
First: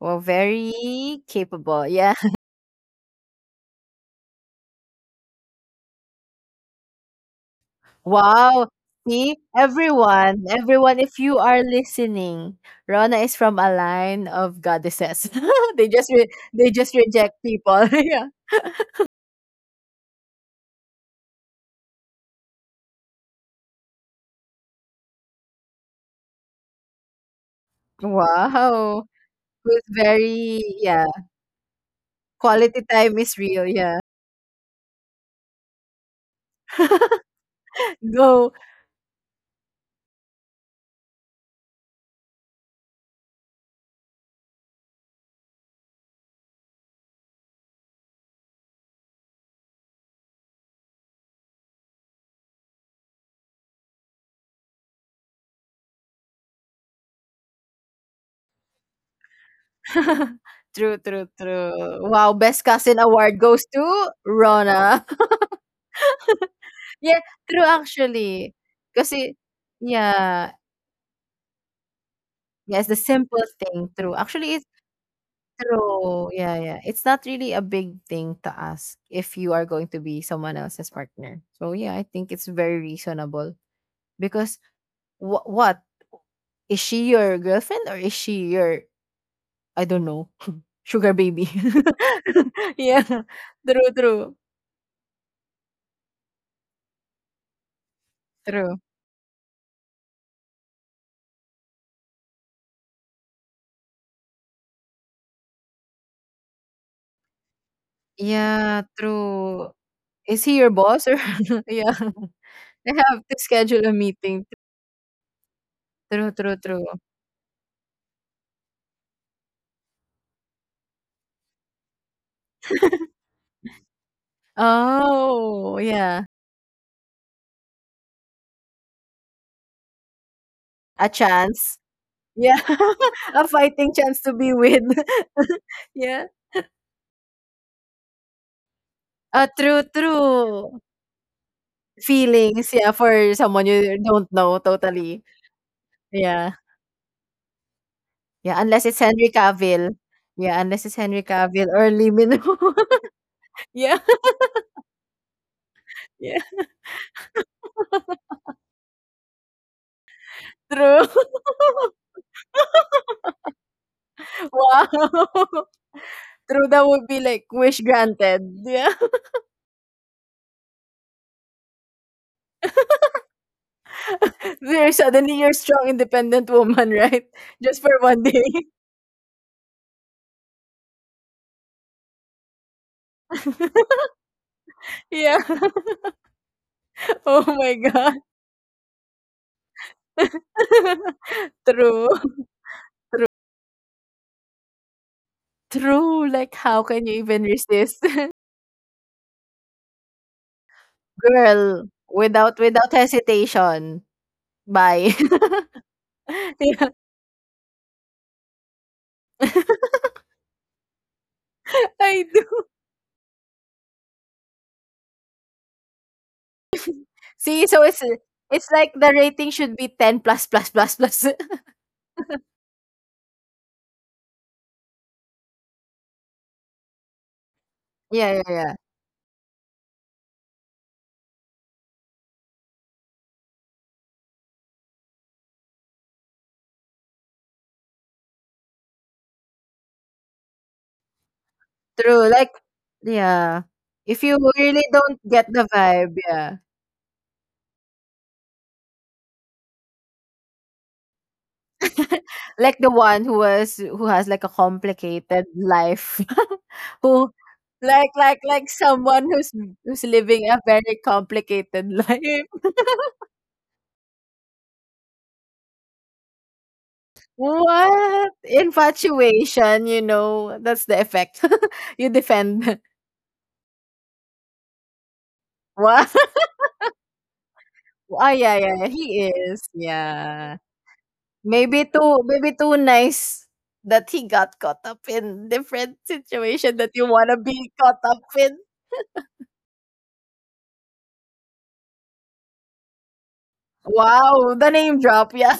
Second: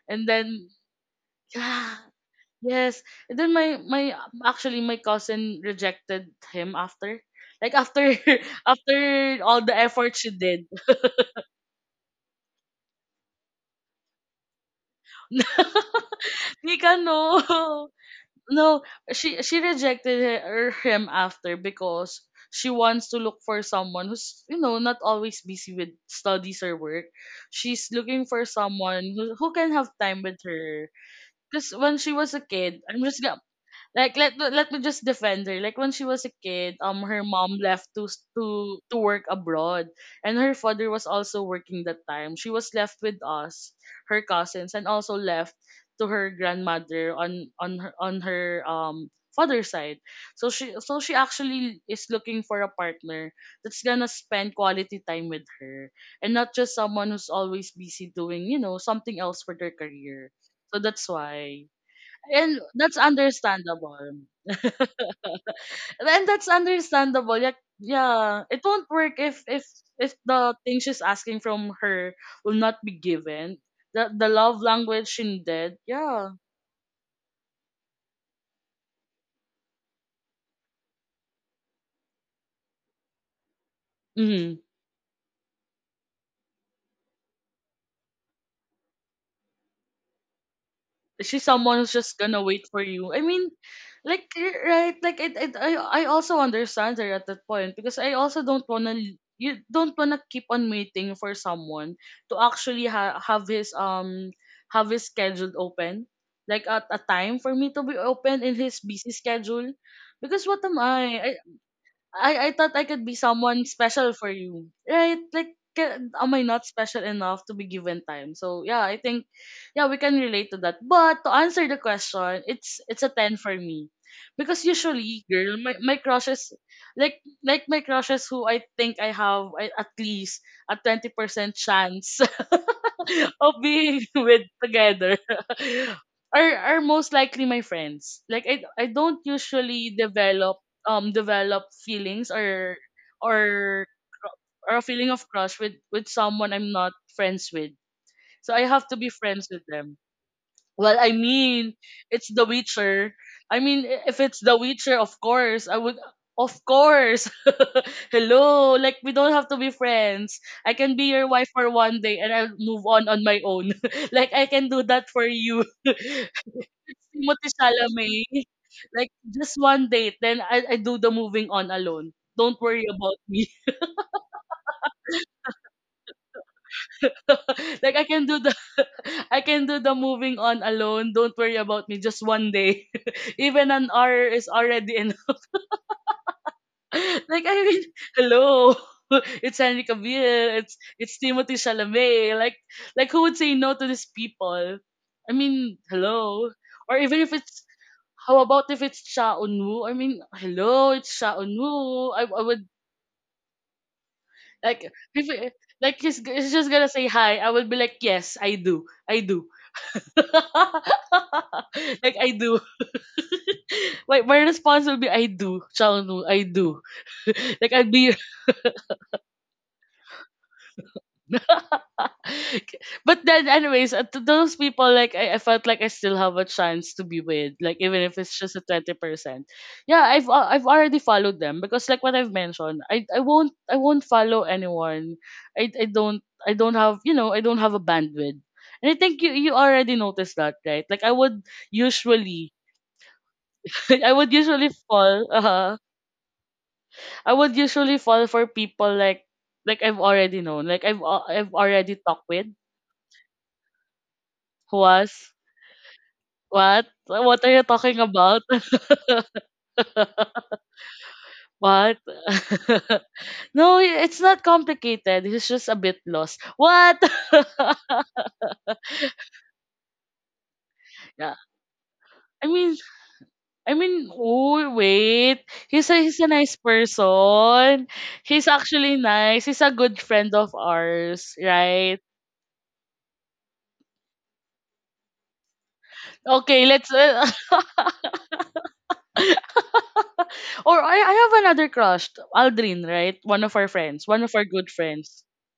S2: well,
S1: And then
S2: very capable.
S1: yeah.
S2: Yeah.
S1: Yes. And then my actually my cousin rejected him after, like after
S2: Wow.
S1: after
S2: See,
S1: all the effort she did.
S2: everyone, if you are listening, Rona is from a line of goddesses. they just re- they just
S1: Nika,
S2: reject people.
S1: no.
S2: yeah.
S1: No, she rejected him after because she wants to look for someone who's, you know, not always busy with studies or work. She's looking for
S2: Wow.
S1: someone who can
S2: Who's
S1: have time with
S2: very
S1: her.
S2: yeah.
S1: Cause when she was a
S2: Quality
S1: kid, I'm
S2: time
S1: just
S2: is
S1: gonna.
S2: real. Yeah.
S1: Like, let me just defend her. Like, when she was a kid, her mom left to
S2: Go.
S1: to work abroad, and her father was also working that time. She was left with us, her cousins, and also left to her grandmother on on her, um, father's side. So she actually is looking for a partner that's gonna spend quality time with her, and not just someone who's always busy doing, you know, something else for their career. So
S2: true,
S1: that's
S2: true,
S1: why.
S2: true. Wow.
S1: And
S2: Best
S1: that's
S2: cousin award goes
S1: understandable.
S2: to Rona.
S1: And that's
S2: Yeah,
S1: understandable. Yeah,
S2: true
S1: yeah.
S2: actually.
S1: It won't work
S2: Kasi
S1: if
S2: yeah,
S1: the thing she's asking from her will
S2: yeah,
S1: not
S2: it's the
S1: be
S2: simple
S1: given.
S2: thing, true.
S1: The
S2: Actually,
S1: love
S2: it's
S1: language she did.
S2: true.
S1: Yeah.
S2: Yeah, yeah. It's not really a big thing to ask if you are going to be someone else's partner. So yeah, I think it's very reasonable because
S1: Mhm.
S2: what is she your girlfriend or is she your I don't know sugar
S1: She's
S2: baby?
S1: someone who's just gonna wait for
S2: yeah,
S1: you. I mean,
S2: true,
S1: like,
S2: true,
S1: right, like it I also understand her at that point because I also don't
S2: true.
S1: wanna you don't wanna keep on waiting for someone to actually have his schedule open, like at a time for me to be open in
S2: Yeah,
S1: his busy
S2: true.
S1: schedule,
S2: Is
S1: because
S2: he
S1: what
S2: your
S1: am
S2: boss or
S1: I? I
S2: yeah?
S1: I I thought I
S2: I
S1: could be
S2: have to
S1: someone
S2: schedule a
S1: special for
S2: meeting.
S1: you, right? Like,
S2: True,
S1: am I
S2: true,
S1: not
S2: true.
S1: special enough to be given time? So yeah, I think, yeah, we can relate to that. But to answer the question, it's a ten for me, because usually, girl, my
S2: Oh,
S1: my
S2: yeah.
S1: crushes, like my crushes who I think I have at least a
S2: A
S1: 20%
S2: chance.
S1: chance
S2: Yeah. a
S1: of
S2: fighting
S1: being
S2: chance to
S1: with
S2: be with.
S1: together
S2: yeah.
S1: are most likely my friends. Like I don't
S2: A true,
S1: usually
S2: true.
S1: develop feelings
S2: Feelings, yeah, for someone
S1: or
S2: you don't know
S1: or a feeling
S2: totally.
S1: of crush with
S2: Yeah.
S1: someone I'm not friends with. So
S2: Yeah,
S1: I
S2: unless
S1: have to
S2: it's
S1: be
S2: Henry
S1: friends with
S2: Cavill.
S1: them.
S2: Yeah, unless it's
S1: Well, I
S2: Henry Cavill
S1: mean,
S2: or Lee
S1: it's
S2: Min
S1: The
S2: Ho.
S1: Witcher. I mean,
S2: yeah,
S1: if it's The Witcher, of course, I would.
S2: yeah,
S1: Of course. Hello. Like, we don't have to be friends. I can
S2: true.
S1: be your wife for one day and I'll move on my own. Like, I can
S2: wow.
S1: do that for you.
S2: True, that would be like
S1: Timothy
S2: wish
S1: Chalamet.
S2: granted. Yeah.
S1: Like, just one date, then I do the moving on alone. Don't worry about me.
S2: We're suddenly you're strong, independent woman, right? Just for
S1: Like,
S2: one day.
S1: I can do the moving on alone. Don't worry about me. Just one day. Even an hour is already
S2: Yeah.
S1: enough.
S2: Oh
S1: Like, I
S2: my
S1: mean,
S2: God.
S1: hello. It's Henry Cavill. It's Timothy
S2: True.
S1: Chalamet. Like who would say no to these people? I mean,
S2: True.
S1: hello.
S2: Like how
S1: Or
S2: can you
S1: even if
S2: even
S1: it's
S2: resist?
S1: How about if it's Sha Eun-woo? I mean, hello, it's Sha
S2: Girl,
S1: Eun-woo. I would
S2: without hesitation.
S1: like
S2: Bye.
S1: if it- like he's just gonna
S2: Yeah.
S1: say hi. I would be like, yes, I do, I do. Like,
S2: I
S1: I do.
S2: do.
S1: Like, my response will be I do, Xiaonu, I do.
S2: See,
S1: Like, I'd be,
S2: it's like the rating should be 10 plus plus plus plus.
S1: but then anyways, to those people, like I felt like I still have a chance to be with, like even if
S2: yeah,
S1: it's
S2: yeah,
S1: just a
S2: yeah.
S1: 20%. Yeah, I've already followed them because like what I've mentioned, I won't follow anyone. I I don't I don't have a bandwidth. And I think you already noticed that, right? Like I would
S2: True. Like
S1: usually
S2: yeah.
S1: I
S2: If
S1: would
S2: you
S1: usually
S2: really don't
S1: fall.
S2: get the
S1: Uh-huh.
S2: vibe, yeah.
S1: I would usually fall for people like I've already known, like I've already talked with
S2: like the one who was who has like a
S1: who was,
S2: complicated life
S1: what
S2: who
S1: what are you talking
S2: like like
S1: about?
S2: like someone who's who's living a very complicated
S1: What?
S2: life
S1: No, it's not complicated. It's just a bit lost. What?
S2: what infatuation you know that's the
S1: Yeah.
S2: effect you
S1: I mean,
S2: defend
S1: I mean, oh wait, he's a
S2: what
S1: he's a nice person.
S2: oh
S1: He's
S2: yeah yeah yeah,
S1: actually
S2: he
S1: nice.
S2: is
S1: He's a good friend of
S2: yeah
S1: ours, right?
S2: maybe too nice that he got caught up in different
S1: Okay,
S2: situation that
S1: let's.
S2: you want to be caught up in
S1: Or I have another crush, Aldrin, right? One of our friends, one of our
S2: wow the
S1: good
S2: name
S1: friends.
S2: drop yeah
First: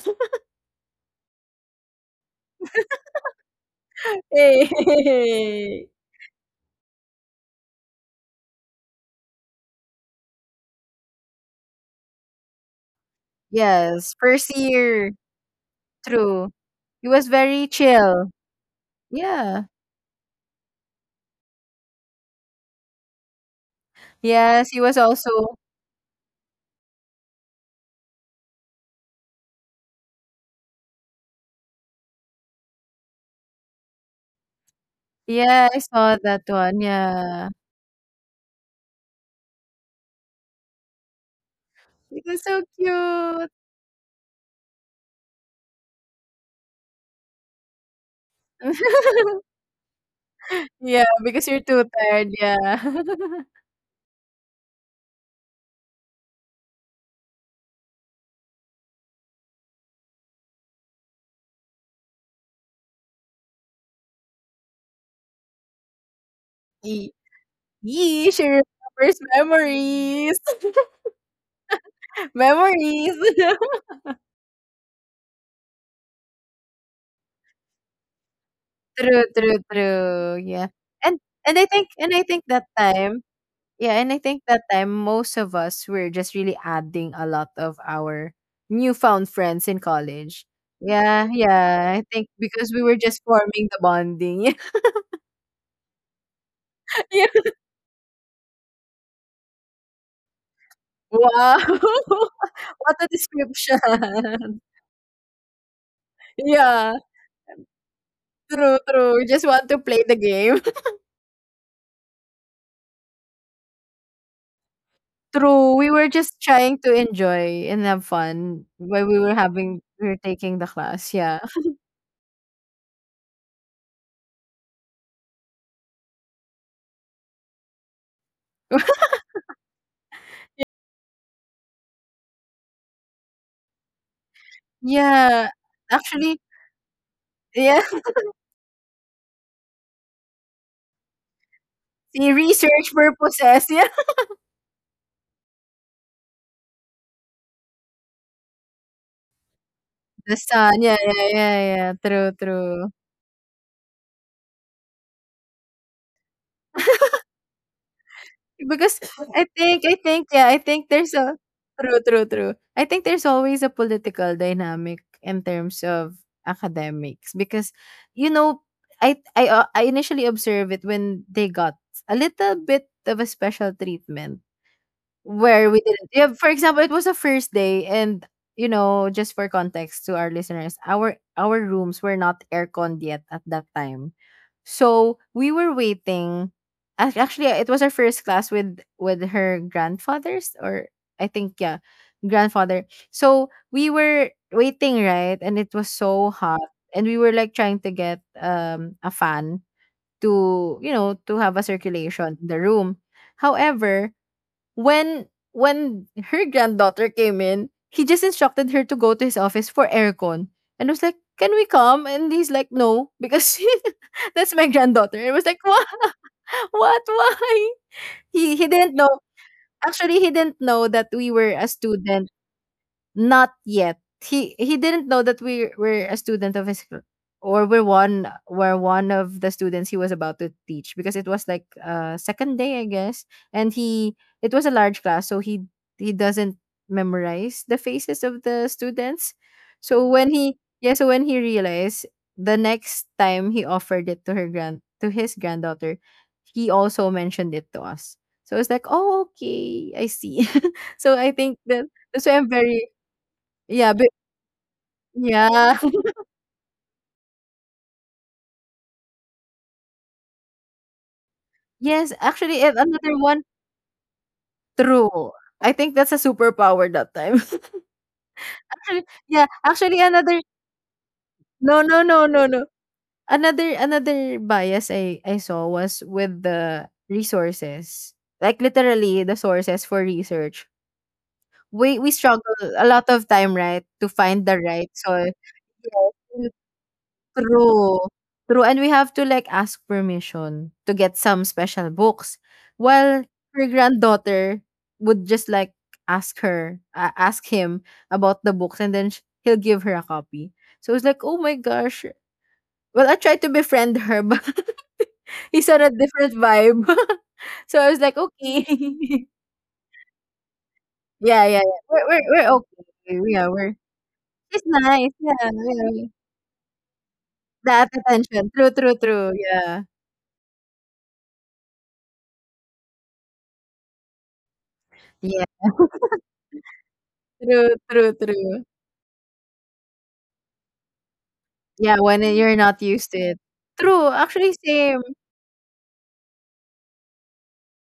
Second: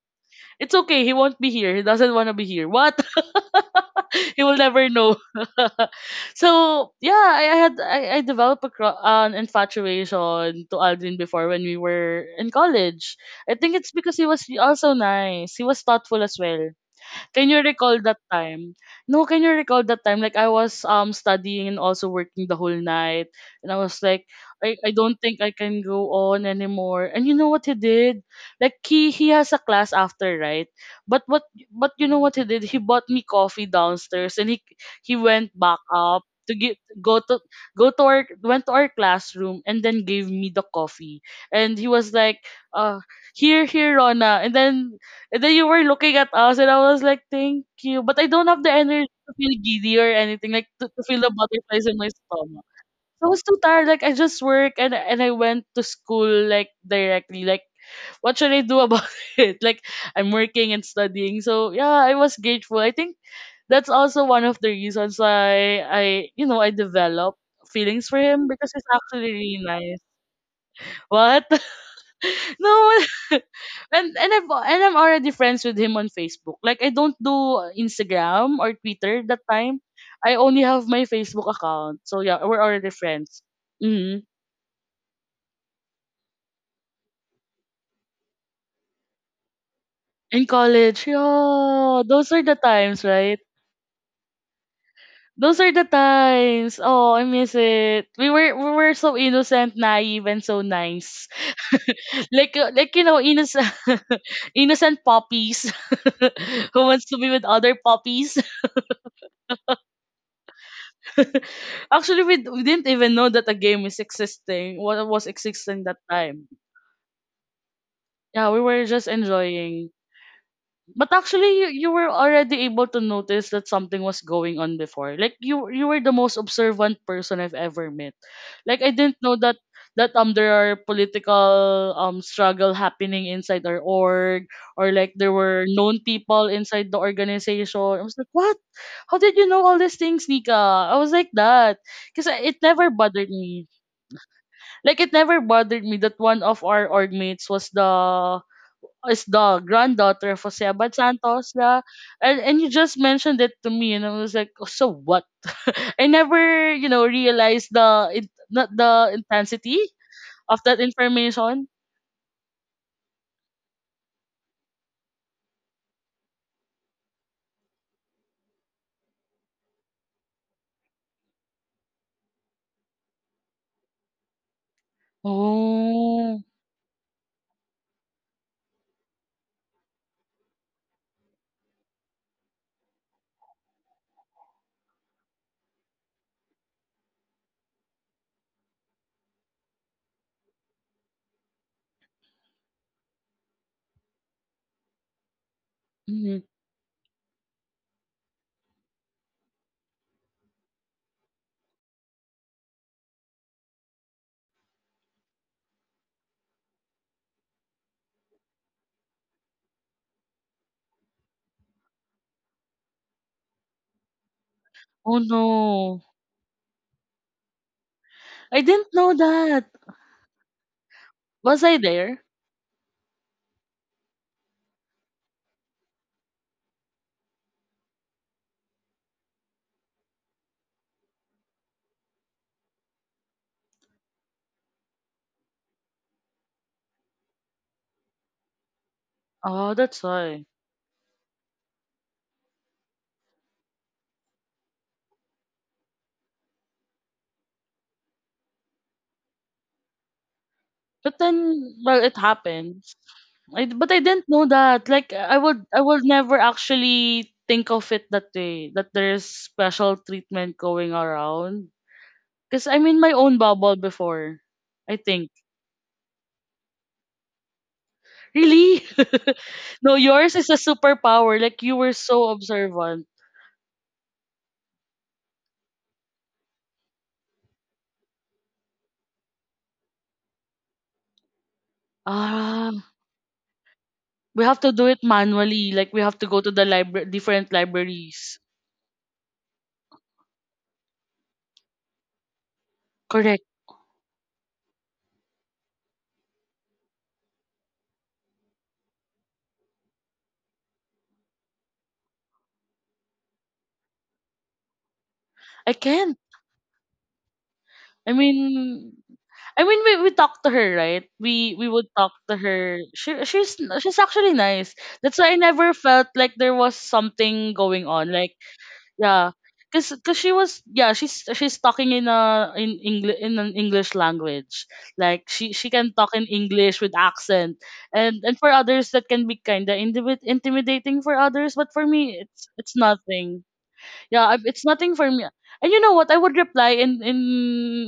S1: It's okay, he won't be here. He doesn't want to be here. What? He will never know.
S2: Hey.
S1: So yeah, I had I developed an infatuation to Aldrin before when we were in college. I think it's
S2: Yes,
S1: because he was
S2: first
S1: also
S2: year.
S1: nice. He was thoughtful as
S2: True.
S1: well.
S2: He was
S1: Can you
S2: very
S1: recall that
S2: chill.
S1: time? No, can you
S2: Yeah.
S1: recall that time? Like I was studying and also working the whole night, and I was like,
S2: Yes,
S1: I,
S2: he
S1: I
S2: was
S1: don't
S2: also
S1: think I can go on anymore. And you know what he did? Like he has a class after, right? But you know what he did? He bought me coffee downstairs, and he went
S2: Yeah,
S1: back
S2: I saw
S1: up
S2: that
S1: to get
S2: one.
S1: go to
S2: Yeah.
S1: go to our went to our classroom and then gave me the coffee and he was
S2: It
S1: like,
S2: was so
S1: uh
S2: cute.
S1: here Rona. And then you were looking at us, and I was like, thank you. But I don't have the energy to feel giddy or anything, like to
S2: Yeah,
S1: feel the
S2: because you're
S1: butterflies
S2: too
S1: in my
S2: tired. Yeah.
S1: stomach. So I was too tired. Like, I just work and I went to school, like, directly. Like, what should I do about it? Like, I'm working and studying. So, yeah, I was grateful. I think that's also one of the reasons why I
S2: Ye
S1: developed feelings for
S2: yee, she
S1: him because he's
S2: remembers
S1: actually really nice.
S2: memories.
S1: What? No.
S2: Memories.
S1: And I'm already friends with him on Facebook. Like I don't do Instagram or Twitter
S2: True,
S1: that
S2: true,
S1: time. I
S2: true.
S1: only
S2: Yeah.
S1: have my
S2: And
S1: Facebook account.
S2: and I
S1: So yeah,
S2: think
S1: we're
S2: that
S1: already
S2: time
S1: friends.
S2: Yeah, and I
S1: Hmm.
S2: think that time most of us were just really adding a lot of our newfound friends in college.
S1: In college,
S2: Yeah, yeah.
S1: yeah,
S2: I think
S1: those are the
S2: because we were
S1: times,
S2: just
S1: right?
S2: forming the bonding.
S1: Those are the times. Oh, I
S2: Yeah. yeah.
S1: miss it. We were so innocent, naive, and so
S2: Wow.
S1: nice. Like, like,
S2: what a
S1: innocent
S2: description.
S1: innocent puppies who
S2: yeah.
S1: wants to be with other puppies.
S2: True, true. We just want to play the game.
S1: Actually, we didn't even know that a game is existing. What was
S2: true.
S1: existing
S2: We
S1: that
S2: were just
S1: time?
S2: trying to enjoy and have
S1: Yeah, we
S2: fun
S1: were
S2: while
S1: just enjoying.
S2: we were taking the
S1: But
S2: class. Yeah.
S1: actually, you were already able to notice that something was going on before. Like you were the most observant person I've ever met. Like I didn't know that there are political struggle happening inside our org, or like there
S2: yeah.
S1: were known
S2: Actually,
S1: people inside the
S2: yeah.
S1: organization. I was like, what? How did you know all these things, Nika? I was like that because
S2: The
S1: it never
S2: research
S1: bothered
S2: purposes.
S1: me. Like it never bothered me that one of our org mates was the is the granddaughter
S2: The
S1: of Jose
S2: sun,
S1: Abad
S2: yeah, yeah,
S1: Santos.
S2: yeah,
S1: The,
S2: yeah, true,
S1: and, and you
S2: true.
S1: just mentioned it to me, and I was like, oh, so what? I never realized not
S2: Because
S1: the
S2: I
S1: intensity
S2: think I think, yeah, I
S1: of that
S2: think there's a
S1: information.
S2: true. I think there's always a political dynamic in terms of academics because, you know, I initially observe it when they got a little bit of a special treatment where we didn't yeah
S1: Oh,
S2: for example it was a first day and you know just for context to our listeners our rooms were not aircon yet at that time so we were waiting actually it was our first class with her grandfathers or I think yeah grandfather so we were waiting right and it was so
S1: mhm.
S2: hot and we were like trying to get a fan to you know to have a circulation in the room however when when her granddaughter came in, he just instructed her to go to his office for aircon and was like, "Can we come?" And he's like, "No, because that's my
S1: Oh
S2: granddaughter." It was like, "What?
S1: no.
S2: What? Why?" He
S1: I
S2: he
S1: didn't
S2: didn't know.
S1: know that.
S2: Actually, he didn't know that we were
S1: Was
S2: a
S1: I there?
S2: student not yet. He didn't know that we were a student of his or we're one were one of the students he was about to teach because it was like second day, I guess. And he it was a large class, so he doesn't memorize the faces of the students.
S1: Oh, that's
S2: So when
S1: why.
S2: he, yeah, so when he realized the next time he offered it to her grand to his granddaughter, he also mentioned it to us. So it's like, oh, okay, I see. So
S1: But
S2: I think
S1: then,
S2: that
S1: well, it
S2: that's why I'm very
S1: happens. I, but
S2: yeah,
S1: I
S2: but
S1: didn't know that. Like I would,
S2: yeah.
S1: I would never actually think of it that way. That there's special treatment going around.
S2: Yes, actually,
S1: 'Cause
S2: and
S1: I'm in my
S2: another
S1: own
S2: one.
S1: bubble before. I think
S2: True. I think that's a superpower that time.
S1: really.
S2: Actually, yeah,
S1: No,
S2: actually
S1: yours
S2: another
S1: is a superpower. Like you
S2: no,
S1: were
S2: no, no,
S1: so
S2: no, no.
S1: observant.
S2: Another bias I saw was with the resources. Like literally the sources for research. We struggle
S1: Ah,
S2: a lot of time, right, to find
S1: we
S2: the
S1: have to do
S2: right
S1: it
S2: source.
S1: manually. Like we have to go
S2: Yes.
S1: to the library, different
S2: True,
S1: libraries.
S2: true, and we have to, like, ask permission to get some special books, while
S1: Correct.
S2: her granddaughter would just, like, ask her a ask him about the books, and then sh he'll give her a copy. So it's like, "Oh my gosh." Well, I tried to befriend her, but he's
S1: I
S2: on a
S1: can't.
S2: different vibe. So I was
S1: I
S2: like, "Okay."
S1: mean, I mean, we talked to her, right?
S2: Yeah,
S1: We
S2: yeah,
S1: we
S2: yeah.
S1: would
S2: We're
S1: talk
S2: we're
S1: to
S2: we're
S1: her.
S2: okay.
S1: She
S2: Yeah,
S1: she's
S2: we're
S1: she's actually
S2: she's
S1: nice.
S2: nice,
S1: That's why I
S2: yeah,
S1: never
S2: yeah.
S1: felt like there was something going
S2: That
S1: on. Like
S2: attention. True, true,
S1: yeah,
S2: true, yeah.
S1: 'cause she was, yeah, she's talking in an English language. Like
S2: Yeah,
S1: she can talk in English with accent,
S2: true, true,
S1: and for
S2: true.
S1: others that can be kinda intimidating for others. But for
S2: Yeah,
S1: me,
S2: when
S1: it's
S2: you're
S1: it's
S2: not used to it.
S1: nothing.
S2: True,
S1: Yeah,
S2: actually
S1: it's nothing
S2: same.
S1: for me. And you know what? I would reply in in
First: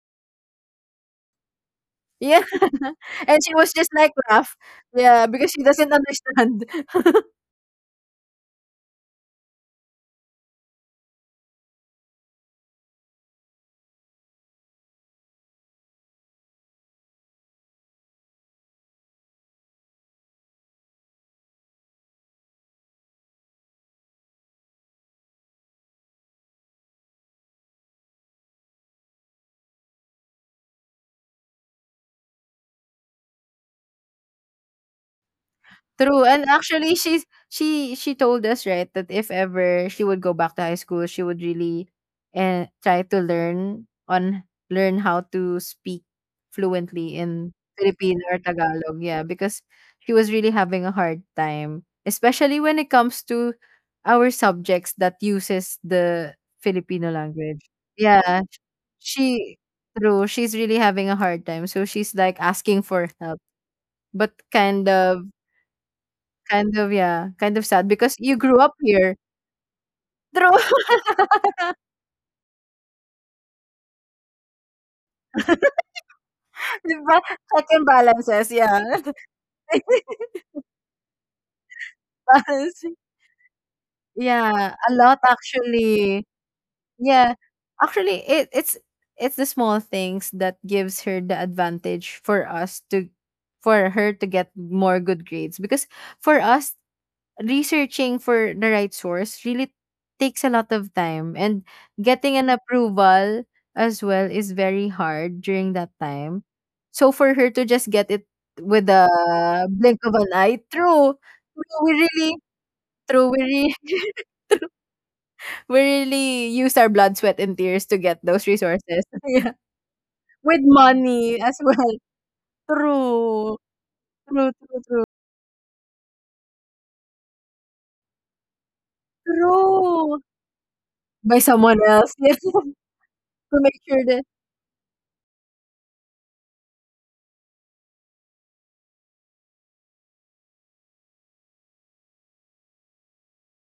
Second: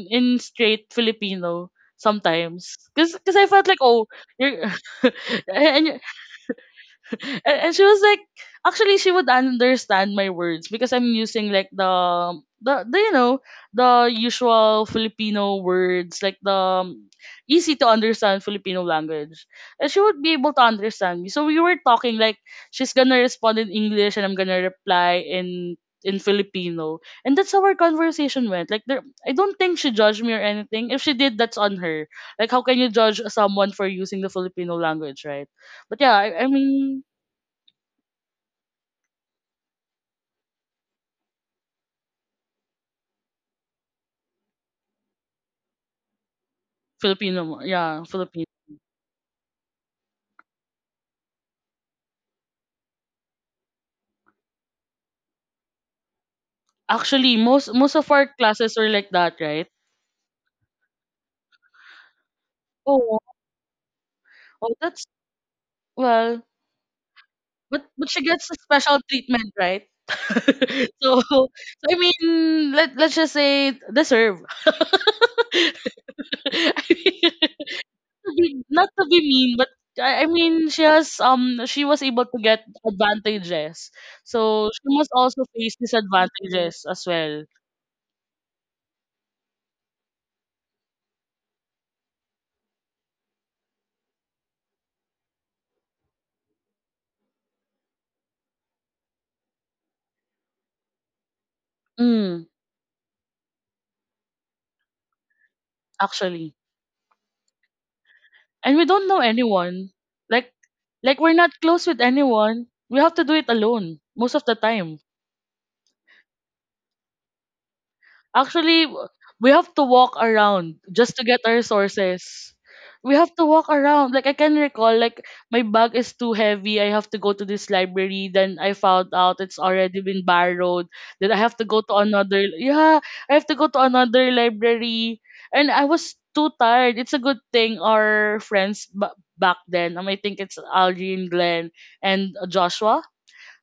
S1: in straight Filipino
S2: Yeah,
S1: sometimes, 'cause
S2: and
S1: I
S2: she
S1: felt
S2: was
S1: like,
S2: just
S1: oh,
S2: like laugh.
S1: you're
S2: Yeah, because she doesn't
S1: and
S2: understand.
S1: and she was like, actually she would understand my words because I'm using like the you know the usual Filipino words like the um, easy to understand Filipino language, and she would be able to understand me, so we were talking like she's gonna respond in English and I'm gonna reply in Filipino. And that's how our conversation went, like, there, I don't think she judged me or anything. If she did, that's on her. Like how can you judge someone for using the Filipino language, right? But yeah,
S2: True, and
S1: I
S2: actually
S1: mean
S2: she told us, right, that if ever she would go back to high school, she would really try to learn how to speak fluently
S1: Filipino
S2: in
S1: mo. Yeah,
S2: Filipino or
S1: Filipino.
S2: Tagalog. Yeah, because she was really having a hard time, especially when it comes to our subjects that uses the Filipino
S1: Actually,
S2: language.
S1: most of our
S2: Yeah.
S1: classes were like that,
S2: She
S1: right?
S2: true, she's really having a hard time. So she's like asking for
S1: Oh,
S2: help, but
S1: oh,
S2: kind
S1: that's
S2: of
S1: well,
S2: kind of, yeah, kind of
S1: but
S2: sad
S1: but
S2: because
S1: she
S2: you
S1: gets a
S2: grew up
S1: special
S2: here.
S1: treatment, right?
S2: True.
S1: So, I mean, let's just say deserve.
S2: 'Di ba?
S1: I
S2: Check and
S1: mean,
S2: balances, yeah.
S1: not to be not to be mean, but I mean, she has, she was able to get
S2: Balancing.
S1: advantages, so
S2: Yeah,
S1: she
S2: a
S1: must
S2: lot
S1: also face
S2: actually.
S1: disadvantages as
S2: Yeah.
S1: well.
S2: Actually, it's it's the small things that gives her the advantage for her to get more good grades because for us, researching for the right source really takes a lot of time, and getting
S1: Mm,
S2: an approval as well is very hard during that time.
S1: actually.
S2: So for her to just get it
S1: And we
S2: with a
S1: don't know anyone,
S2: blink of an
S1: like
S2: eye, true.
S1: like we're not
S2: True,
S1: close
S2: we
S1: with
S2: really,
S1: anyone, we have to
S2: true,
S1: do
S2: we
S1: it
S2: really
S1: alone most of the time.
S2: we really use our blood, sweat and tears to get those
S1: Actually,
S2: resources.
S1: we
S2: Yeah,
S1: have to walk
S2: with
S1: around just to
S2: money
S1: get
S2: as
S1: our
S2: well.
S1: sources. We have to
S2: True,
S1: walk around. Like I
S2: true,
S1: can
S2: true,
S1: recall,
S2: true,
S1: like, my bag is too heavy. I have to go to this library. Then I found out it's already
S2: true
S1: been borrowed. Then I
S2: by
S1: have to
S2: someone
S1: go to
S2: else. Yes,
S1: another. Yeah,
S2: to
S1: I have to go
S2: make
S1: to
S2: sure that
S1: another library. And I was too tired. It's a good thing our friends back then. I think it's Algie and Glenn and Joshua.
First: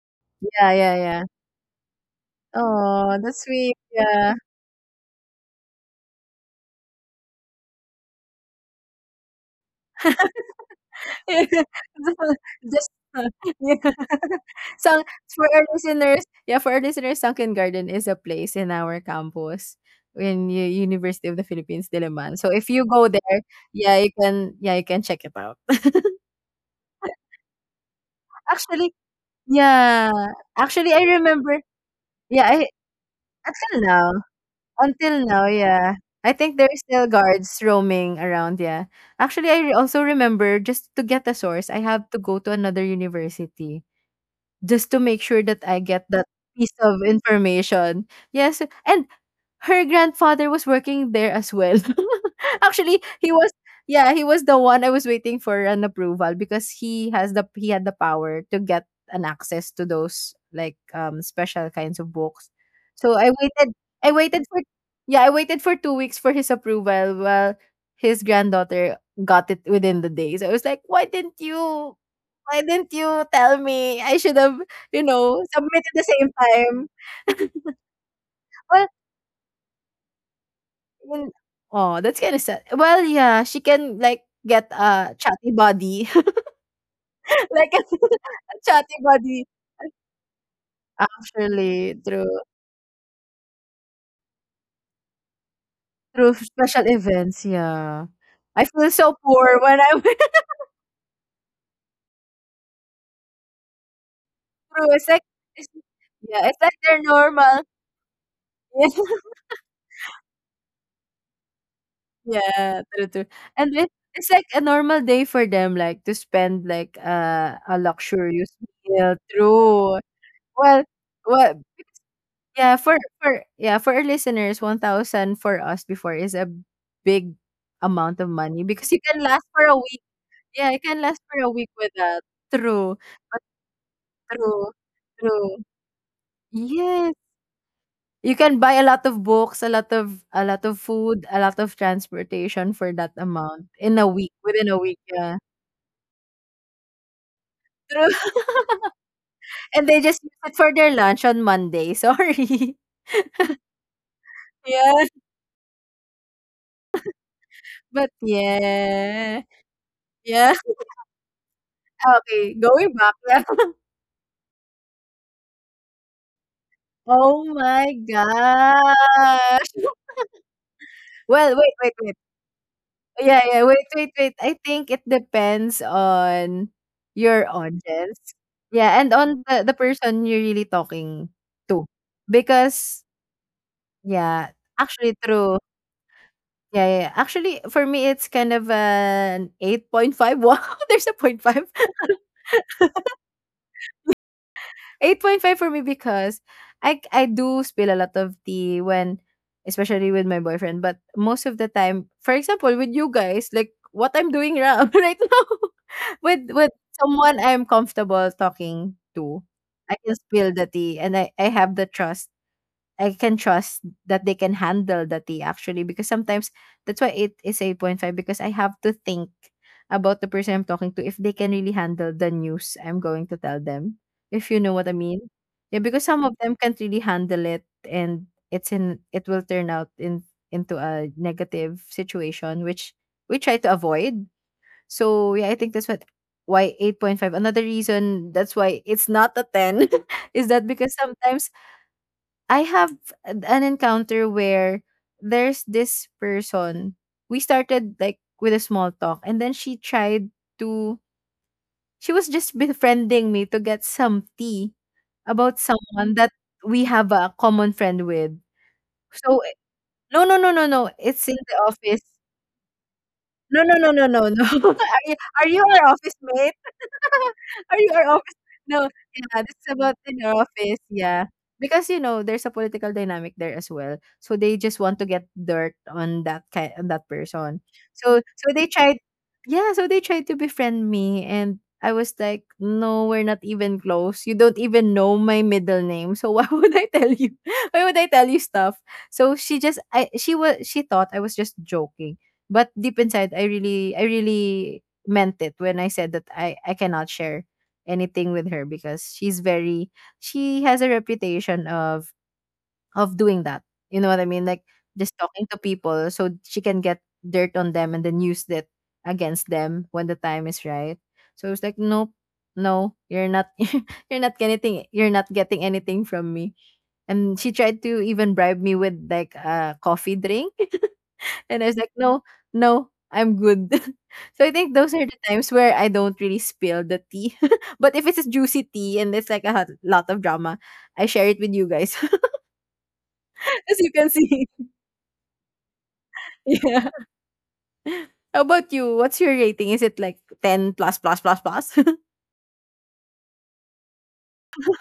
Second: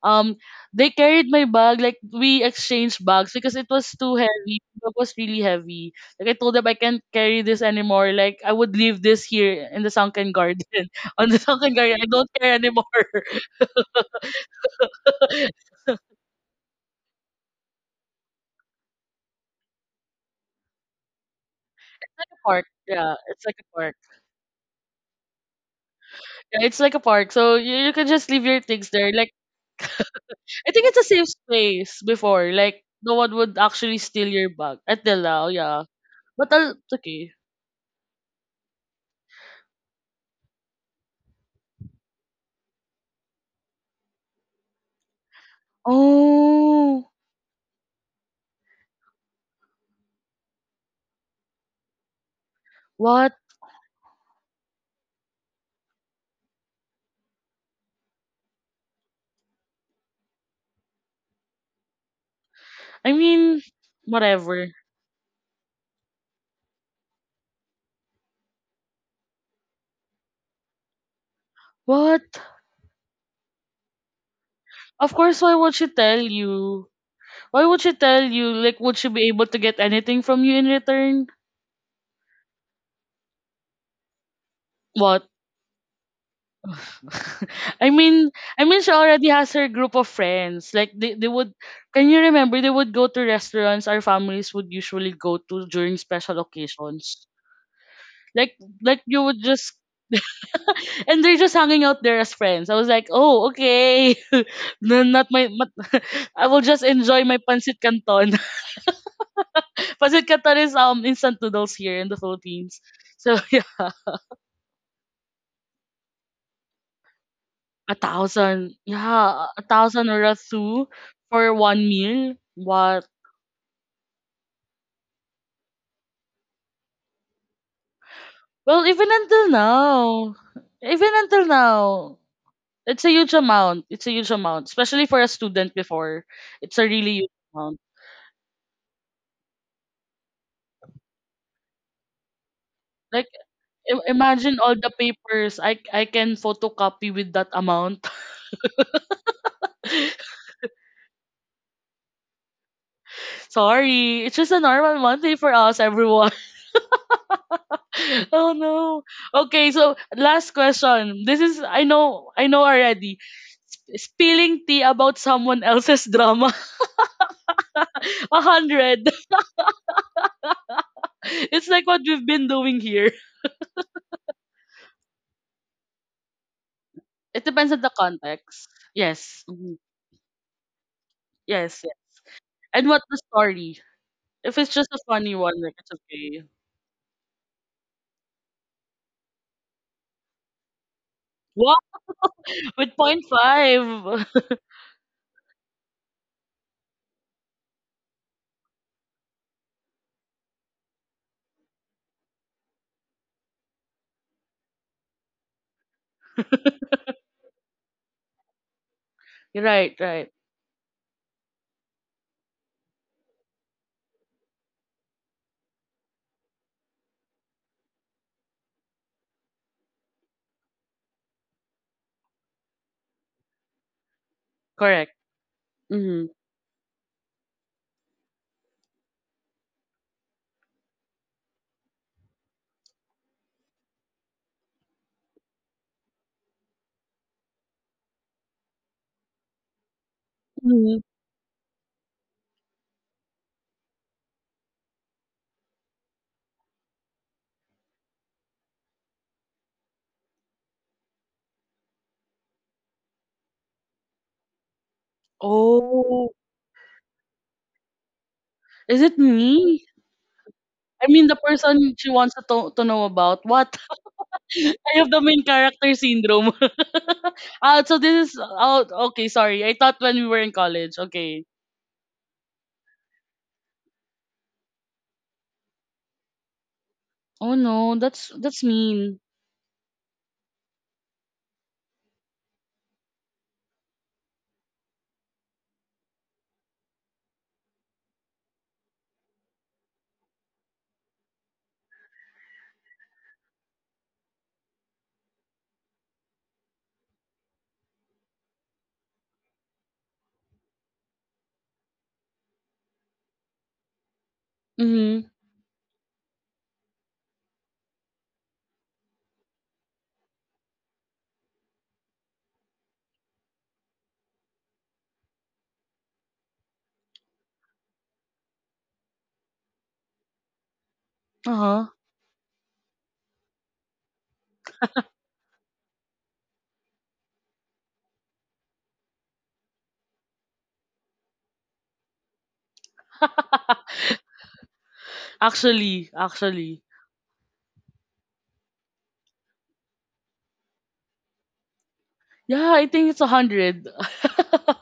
S1: um
S2: yeah,
S1: they
S2: yeah, yeah.
S1: carried my bag. Like, we exchanged
S2: Oh,
S1: bags
S2: that's
S1: because it
S2: sweet,
S1: was too
S2: yeah.
S1: heavy, it was really heavy. Like, I told them I can't carry this anymore. Like, I would leave this here in the sunken garden, on the sunken garden, I don't care
S2: Just
S1: anymore.
S2: yeah. So, for our
S1: It's
S2: listeners, yeah, for our listeners, Sunken Garden is a place in our campus in U University of the Philippines,
S1: a
S2: Diliman. So,
S1: park,
S2: if you go
S1: yeah,
S2: there,
S1: it's like a park.
S2: yeah, you can, yeah, you can check it out.
S1: Yeah, it's like a park, so you can just leave your things
S2: Actually,
S1: there. Like,
S2: yeah.
S1: I think
S2: Actually,
S1: it's a
S2: I
S1: safe
S2: remember
S1: space
S2: yeah,
S1: before,
S2: I
S1: like no one would
S2: until
S1: actually
S2: now.
S1: steal your bag at the
S2: Until now,
S1: law, yeah.
S2: yeah. I
S1: But
S2: think
S1: I'll,
S2: there's
S1: it's
S2: still
S1: okay.
S2: guards roaming around, yeah. Actually, I also remember, just to get a source, I have to go to another university just to make sure that I get that piece of
S1: Oh.
S2: information. Yes, and her grandfather was working there as well. Actually, he
S1: what
S2: was, yeah, he was the one. I was waiting for an approval because he had the power to get an access to those like special kinds of books.
S1: I
S2: So I
S1: mean
S2: waited I waited for
S1: whatever
S2: yeah, I waited for 2 weeks for his approval, while his granddaughter got it within the day. So I was like, "Why didn't you
S1: What?
S2: tell me? I should have, you
S1: Of course,
S2: know,
S1: why would she
S2: submitted the
S1: tell
S2: same
S1: you?
S2: time."
S1: Why would she tell you? Like,
S2: Well,
S1: would she be able to get anything from you in return?
S2: yun, aw, that's kinda sad. Well, yeah, she can, like, get a
S1: What?
S2: chatty body, like a
S1: I mean, I mean, she
S2: chatty
S1: already
S2: buddy.
S1: has her group of friends. Like, they would,
S2: Actually,
S1: can you
S2: true.
S1: remember, they would go to restaurants our families would usually go to during
S2: Through
S1: special
S2: special
S1: occasions.
S2: events, yeah.
S1: Like,
S2: I feel
S1: like
S2: so
S1: you would
S2: poor
S1: just,
S2: when I'm
S1: and they're just hanging out there as friends. I was like, oh, okay.
S2: through
S1: No,
S2: it's like
S1: not my,
S2: it's
S1: not- I
S2: yeah, it's
S1: will
S2: like
S1: just
S2: they're
S1: enjoy my
S2: normal.
S1: pancit canton. Pasit Canton is instant noodles here in the Philippines.
S2: Yeah, true, true.
S1: So, yeah,
S2: And it's like a normal day for them, like, to spend, like, a
S1: a
S2: luxurious
S1: thousand.
S2: meal.
S1: Yeah, a
S2: True.
S1: thousand or a
S2: Well,
S1: two for
S2: well,
S1: one meal.
S2: yeah, for
S1: What?
S2: for yeah, for our listeners, 1,000 for us before is a big amount of money,
S1: Well,
S2: because you can last for a week. Yeah, you can
S1: even
S2: last for
S1: until
S2: a week with
S1: now,
S2: that. True,
S1: it's a huge amount. It's a huge amount,
S2: true,
S1: especially for a
S2: true.
S1: student. Before, it's a
S2: Yes.
S1: really huge amount.
S2: You can buy a lot of books, a lot of food, a lot of transportation for that
S1: Like,
S2: amount
S1: im
S2: in a week,
S1: imagine
S2: within
S1: all
S2: a
S1: the
S2: week, yeah.
S1: papers I can photocopy with that amount.
S2: True. And they just use it for their lunch on Monday. Sorry.
S1: Sorry, it's just a normal
S2: Yeah.
S1: Monday for us, everyone.
S2: But
S1: Oh no.
S2: yeah.
S1: Okay, so last
S2: Yeah.
S1: question. This is, I know, I
S2: Okay,
S1: know
S2: going back.
S1: already.
S2: Yeah.
S1: Spilling tea about someone else's drama.
S2: Oh my
S1: A hundred.
S2: gosh. Well,
S1: It's
S2: wait,
S1: like
S2: wait,
S1: what
S2: wait.
S1: we've been doing here.
S2: Yeah, yeah, wait, wait, wait. I think it depends on
S1: It
S2: your
S1: depends on the
S2: audience.
S1: context.
S2: Yeah, and
S1: Yes.
S2: on the
S1: Mhm.
S2: person you're really talking
S1: Yes.
S2: to.
S1: Yeah. And what
S2: Because
S1: the story.
S2: yeah,
S1: If it's just a
S2: actually
S1: funny
S2: true.
S1: one, like it's okay.
S2: Yeah, yeah, yeah. Actually for me it's kind of an 8.5. Wow, there's a point five.
S1: What? With point five.
S2: 8.5 for me because I do spill a lot of tea when, especially with my boyfriend, but most of the time, for example, with you guys, like what I'm doing right now with someone I'm comfortable talking to,
S1: Right,
S2: I can
S1: right.
S2: spill the tea, and I have the trust. I can trust that they can handle the tea, actually, because sometimes that's why it is 8.5, because I have to think about the person I'm talking to if they can really handle the news I'm going to tell them. If you know what I
S1: Correct.
S2: mean. Yeah, because some
S1: Mm-hmm.
S2: of them can't really handle it, and it will turn out in into a negative situation, which we try to avoid. So yeah, I think that's what why 8.5. Another reason that's why it's not a 10 is that, because
S1: Mm-hmm.
S2: sometimes I have an encounter where there's this person. We started like with a small talk, and then she tried to. She was just befriending me to get some tea about someone that
S1: Oh,
S2: we have a common friend with.
S1: is it
S2: So
S1: me?
S2: no, no, no, no, no.
S1: I mean
S2: It's
S1: the
S2: in the
S1: person
S2: office.
S1: she wants to to know about.
S2: No,
S1: What?
S2: no, no, no, no, no.
S1: I
S2: Are
S1: have
S2: you
S1: the main
S2: our
S1: character
S2: office
S1: syndrome.
S2: mate? Or
S1: Ah, so
S2: your
S1: this is,
S2: office.
S1: oh
S2: No,
S1: okay,
S2: yeah, this
S1: sorry.
S2: is
S1: I thought
S2: about
S1: when
S2: in
S1: we
S2: your
S1: were in
S2: office.
S1: college.
S2: Yeah.
S1: Okay.
S2: Because you know, there's a political dynamic there as well. So they just want to get dirt on that on that
S1: Oh
S2: person.
S1: no,
S2: So so
S1: that's
S2: they tried
S1: mean.
S2: yeah, so they tried to befriend me, and I was like, no, we're not even close. You don't even know my middle name. So why would I tell you? Why would I tell you stuff? So she was, she thought I was just joking. But deep inside, I really meant it when I said that I cannot share anything with her, because she's very, she has a reputation of doing that. You know what I mean? Like just
S1: Mm-hmm.
S2: talking to people so she can get dirt on them, and then use that against them when the time is right. So it's like, nope, no, you're not you're not getting anything from me. And she tried to even bribe me with like a coffee drink. And I was
S1: Uh-huh.
S2: like, no, no, I'm good. So I think those are the times where I don't really spill the tea. But if it's a juicy tea and it's like a lot of drama, I share it with you guys. As you can see.
S1: Actually, actually.
S2: Yeah. How about you? What's your rating? Is it like 10 plus plus plus plus?
S1: Yeah, I think it's a hundred.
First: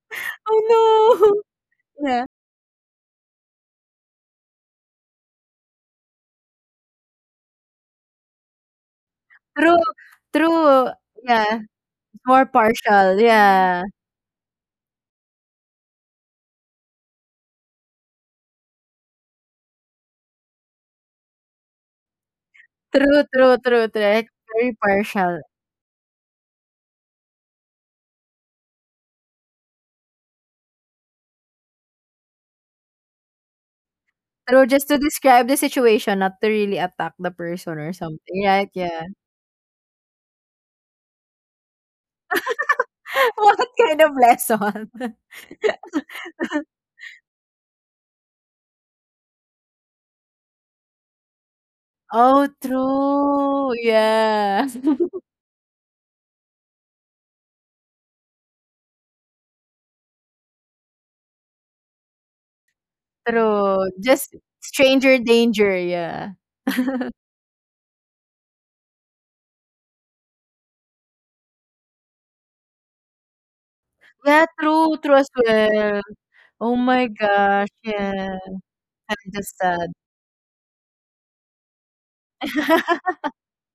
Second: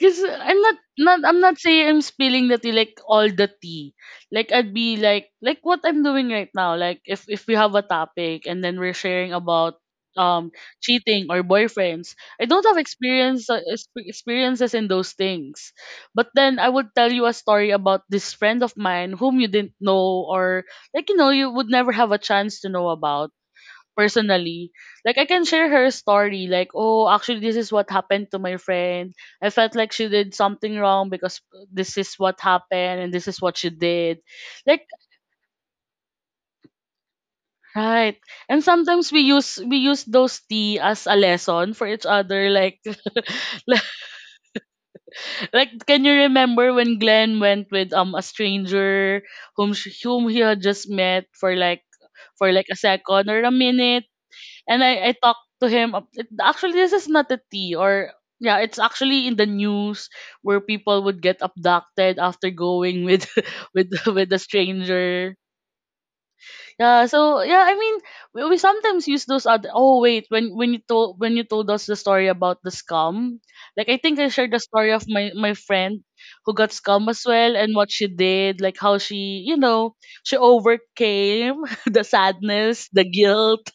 S1: Cause I'm not
S2: Oh
S1: I'm not saying I'm
S2: no. Yeah.
S1: spilling the tea like all the tea. Like, I'd be like what I'm doing right now. Like, if we have a topic and then we're sharing about
S2: True.
S1: um
S2: True.
S1: cheating or
S2: Yeah.
S1: boyfriends, I
S2: More
S1: don't have
S2: partial.
S1: experience,
S2: Yeah.
S1: experiences in those things. But then I would tell you a story about this friend of mine whom you didn't know, or like, you know, you would never have a chance to know
S2: True,
S1: about
S2: true, true, true. Like,
S1: personally.
S2: very
S1: Like, I
S2: partial.
S1: can share her story, like oh, actually this is what happened to my friend. I felt like she did something wrong because this is what happened and this is what she did.
S2: True,
S1: Like,
S2: just to describe the situation, not to really attack the person or
S1: right.
S2: something,
S1: And
S2: right? Yeah.
S1: sometimes we use those tea as a lesson for each other, like
S2: What
S1: like
S2: kind of lesson?
S1: like, can you remember when Glenn went with a stranger whom he had just met for like,
S2: Oh,
S1: for like a second or a
S2: true.
S1: minute,
S2: Yeah.
S1: and I talked to him. Actually, this is not a tea, or yeah, it's actually in the news where people would get abducted after going with
S2: True.
S1: with
S2: Just
S1: a
S2: stranger
S1: stranger.
S2: danger, yeah.
S1: Yeah, so yeah, I mean, we sometimes use those other. Oh wait, when you told us the story about the scam, like I think I
S2: Yeah,
S1: shared the story
S2: true,
S1: of
S2: true as
S1: my
S2: well.
S1: friend who got
S2: Oh my
S1: scam as well
S2: gosh,
S1: and what she
S2: yeah.
S1: did, like how
S2: I'm
S1: she,
S2: just
S1: you
S2: sad.
S1: know, she overcame the sadness, the guilt,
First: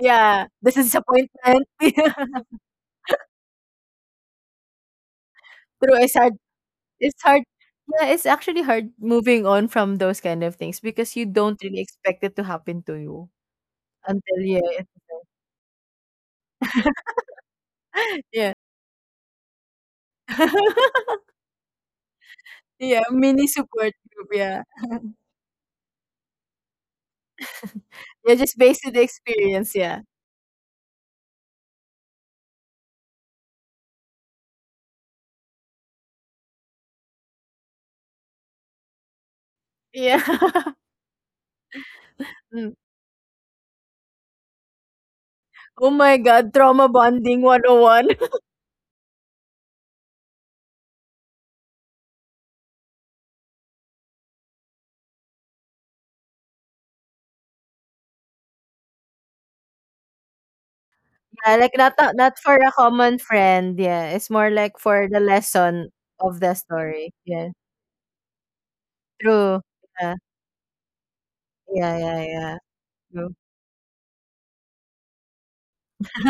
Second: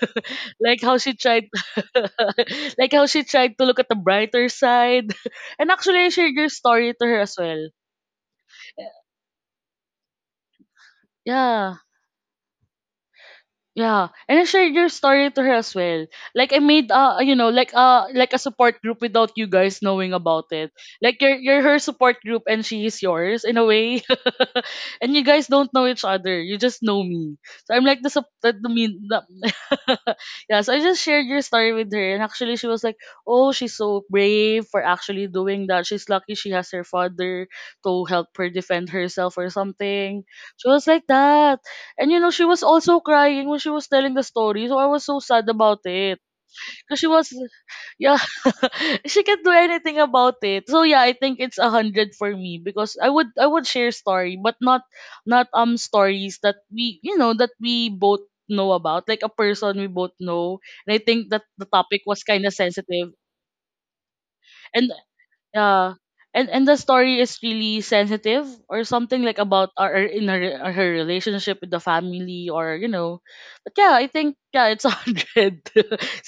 S2: Yeah, this
S1: like
S2: is
S1: how she tried,
S2: disappointment.
S1: like how she tried to look at the brighter side, and
S2: True,
S1: actually I
S2: it's hard.
S1: shared your story to her
S2: It's
S1: as
S2: hard.
S1: well.
S2: Yeah, it's actually hard moving on from those kind of things, because you don't
S1: Yeah,
S2: really expect it to happen to you
S1: yeah, and
S2: until
S1: I shared
S2: yeah.
S1: your story to her as well. Like, I made you know, like a
S2: Yeah.
S1: support group without you guys knowing about it. Like, you're her support group and she is
S2: Yeah,
S1: yours
S2: mini
S1: in a
S2: support
S1: way,
S2: group, yeah.
S1: and you guys don't know each other. You just know me. So I'm like the sup-
S2: Yeah, just
S1: the
S2: based on the
S1: mean the,
S2: experience, yeah.
S1: yeah. So I just shared your story with her, and actually she was like, oh, she's so brave for actually doing that. She's lucky she has her father to help her defend herself or
S2: Yeah.
S1: something. She was like that, and you know, she was
S2: Mm.
S1: also crying when she was telling the story. So I was so sad about
S2: Oh my
S1: it.
S2: god, trauma
S1: Because she was,
S2: bonding 101.
S1: yeah, she can't do anything about it. So yeah, I think it's a hundred for me because I would share story, but not, not stories that we, you know, that we both know about, like a person we both know. And I think that
S2: Yeah,
S1: the
S2: like not
S1: topic was
S2: not
S1: kind
S2: for
S1: of
S2: a
S1: sensitive.
S2: common friend. Yeah, it's more like
S1: And
S2: for the lesson
S1: yeah.
S2: of the
S1: And the
S2: story.
S1: story is
S2: Yeah,
S1: really sensitive or something, like
S2: true.
S1: about
S2: Yeah,
S1: in her, her relationship with the
S2: yeah, yeah,
S1: family,
S2: yeah.
S1: or you know.
S2: True.
S1: But yeah, I think yeah, it's a hundred.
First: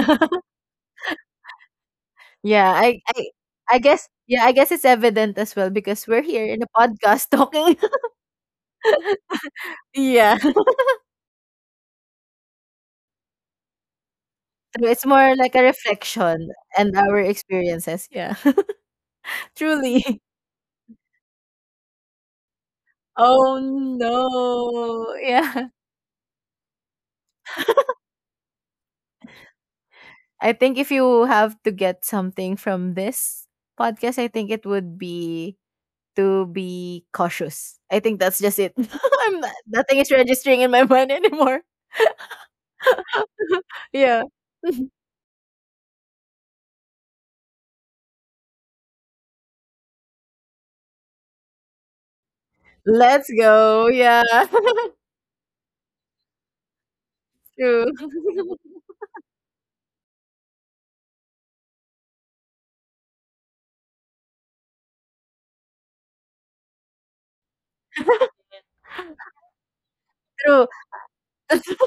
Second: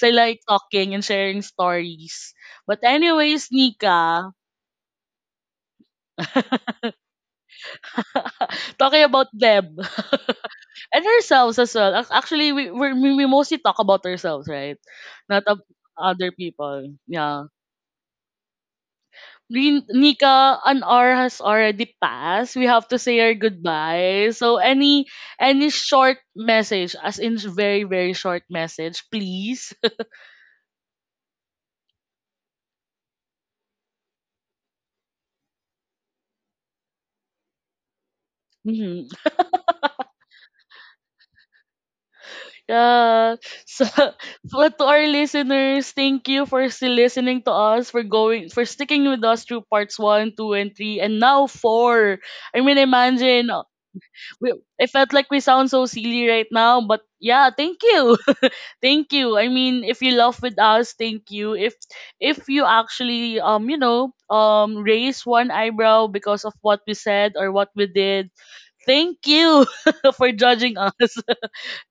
S1: So I like talking and sharing stories.
S2: Yeah,
S1: But anyways,
S2: I guess.
S1: Nika.
S2: Yeah, I guess it's evident as well because we're here in a podcast talking.
S1: Talking about them.
S2: Yeah.
S1: And ourselves as well. Actually, we mostly talk about ourselves, right?
S2: So it's more
S1: Not
S2: like a
S1: ab- Other
S2: reflection
S1: people.
S2: and our
S1: Yeah.
S2: experiences. Yeah, truly.
S1: Nika, an hour has already passed. We have to say our
S2: Oh
S1: goodbyes. So any
S2: no. Yeah.
S1: any short message, as in very very short message, please.
S2: I think if you have to get something from this podcast, I think it would be to be cautious. I think that's just it.
S1: Mhm.
S2: I'm not, nothing is registering in my mind anymore.
S1: Yeah. So,
S2: Yeah.
S1: so to our listeners, thank you for still listening to us, for going, for sticking with us through parts one, two, and three, and now four. I mean,
S2: Let's
S1: imagine,
S2: go. Yeah.
S1: we, I felt like we sound so silly right now, but yeah, thank you.
S2: True.
S1: Thank you. I mean, if you love with us, thank you. If you actually you know, raise one eyebrow because of what we said or what we did, thank you for
S2: True.
S1: judging us,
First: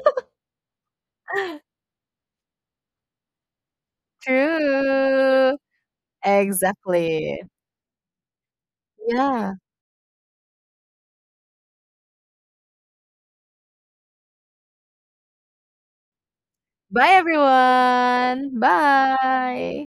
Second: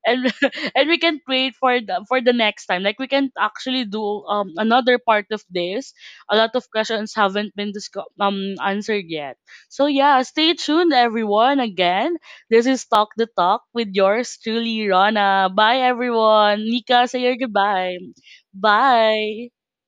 S1: and and we can create for the next time. Like, we can actually do another part of
S2: True.
S1: this. A lot of questions
S2: Exactly.
S1: haven't been answered yet.
S2: Yeah.
S1: So yeah, stay tuned everyone. Again, this is Talk the Talk with yours truly, Rana. Bye everyone. Nika,
S2: Bye
S1: say your goodbye.
S2: everyone.
S1: Bye.
S2: Bye.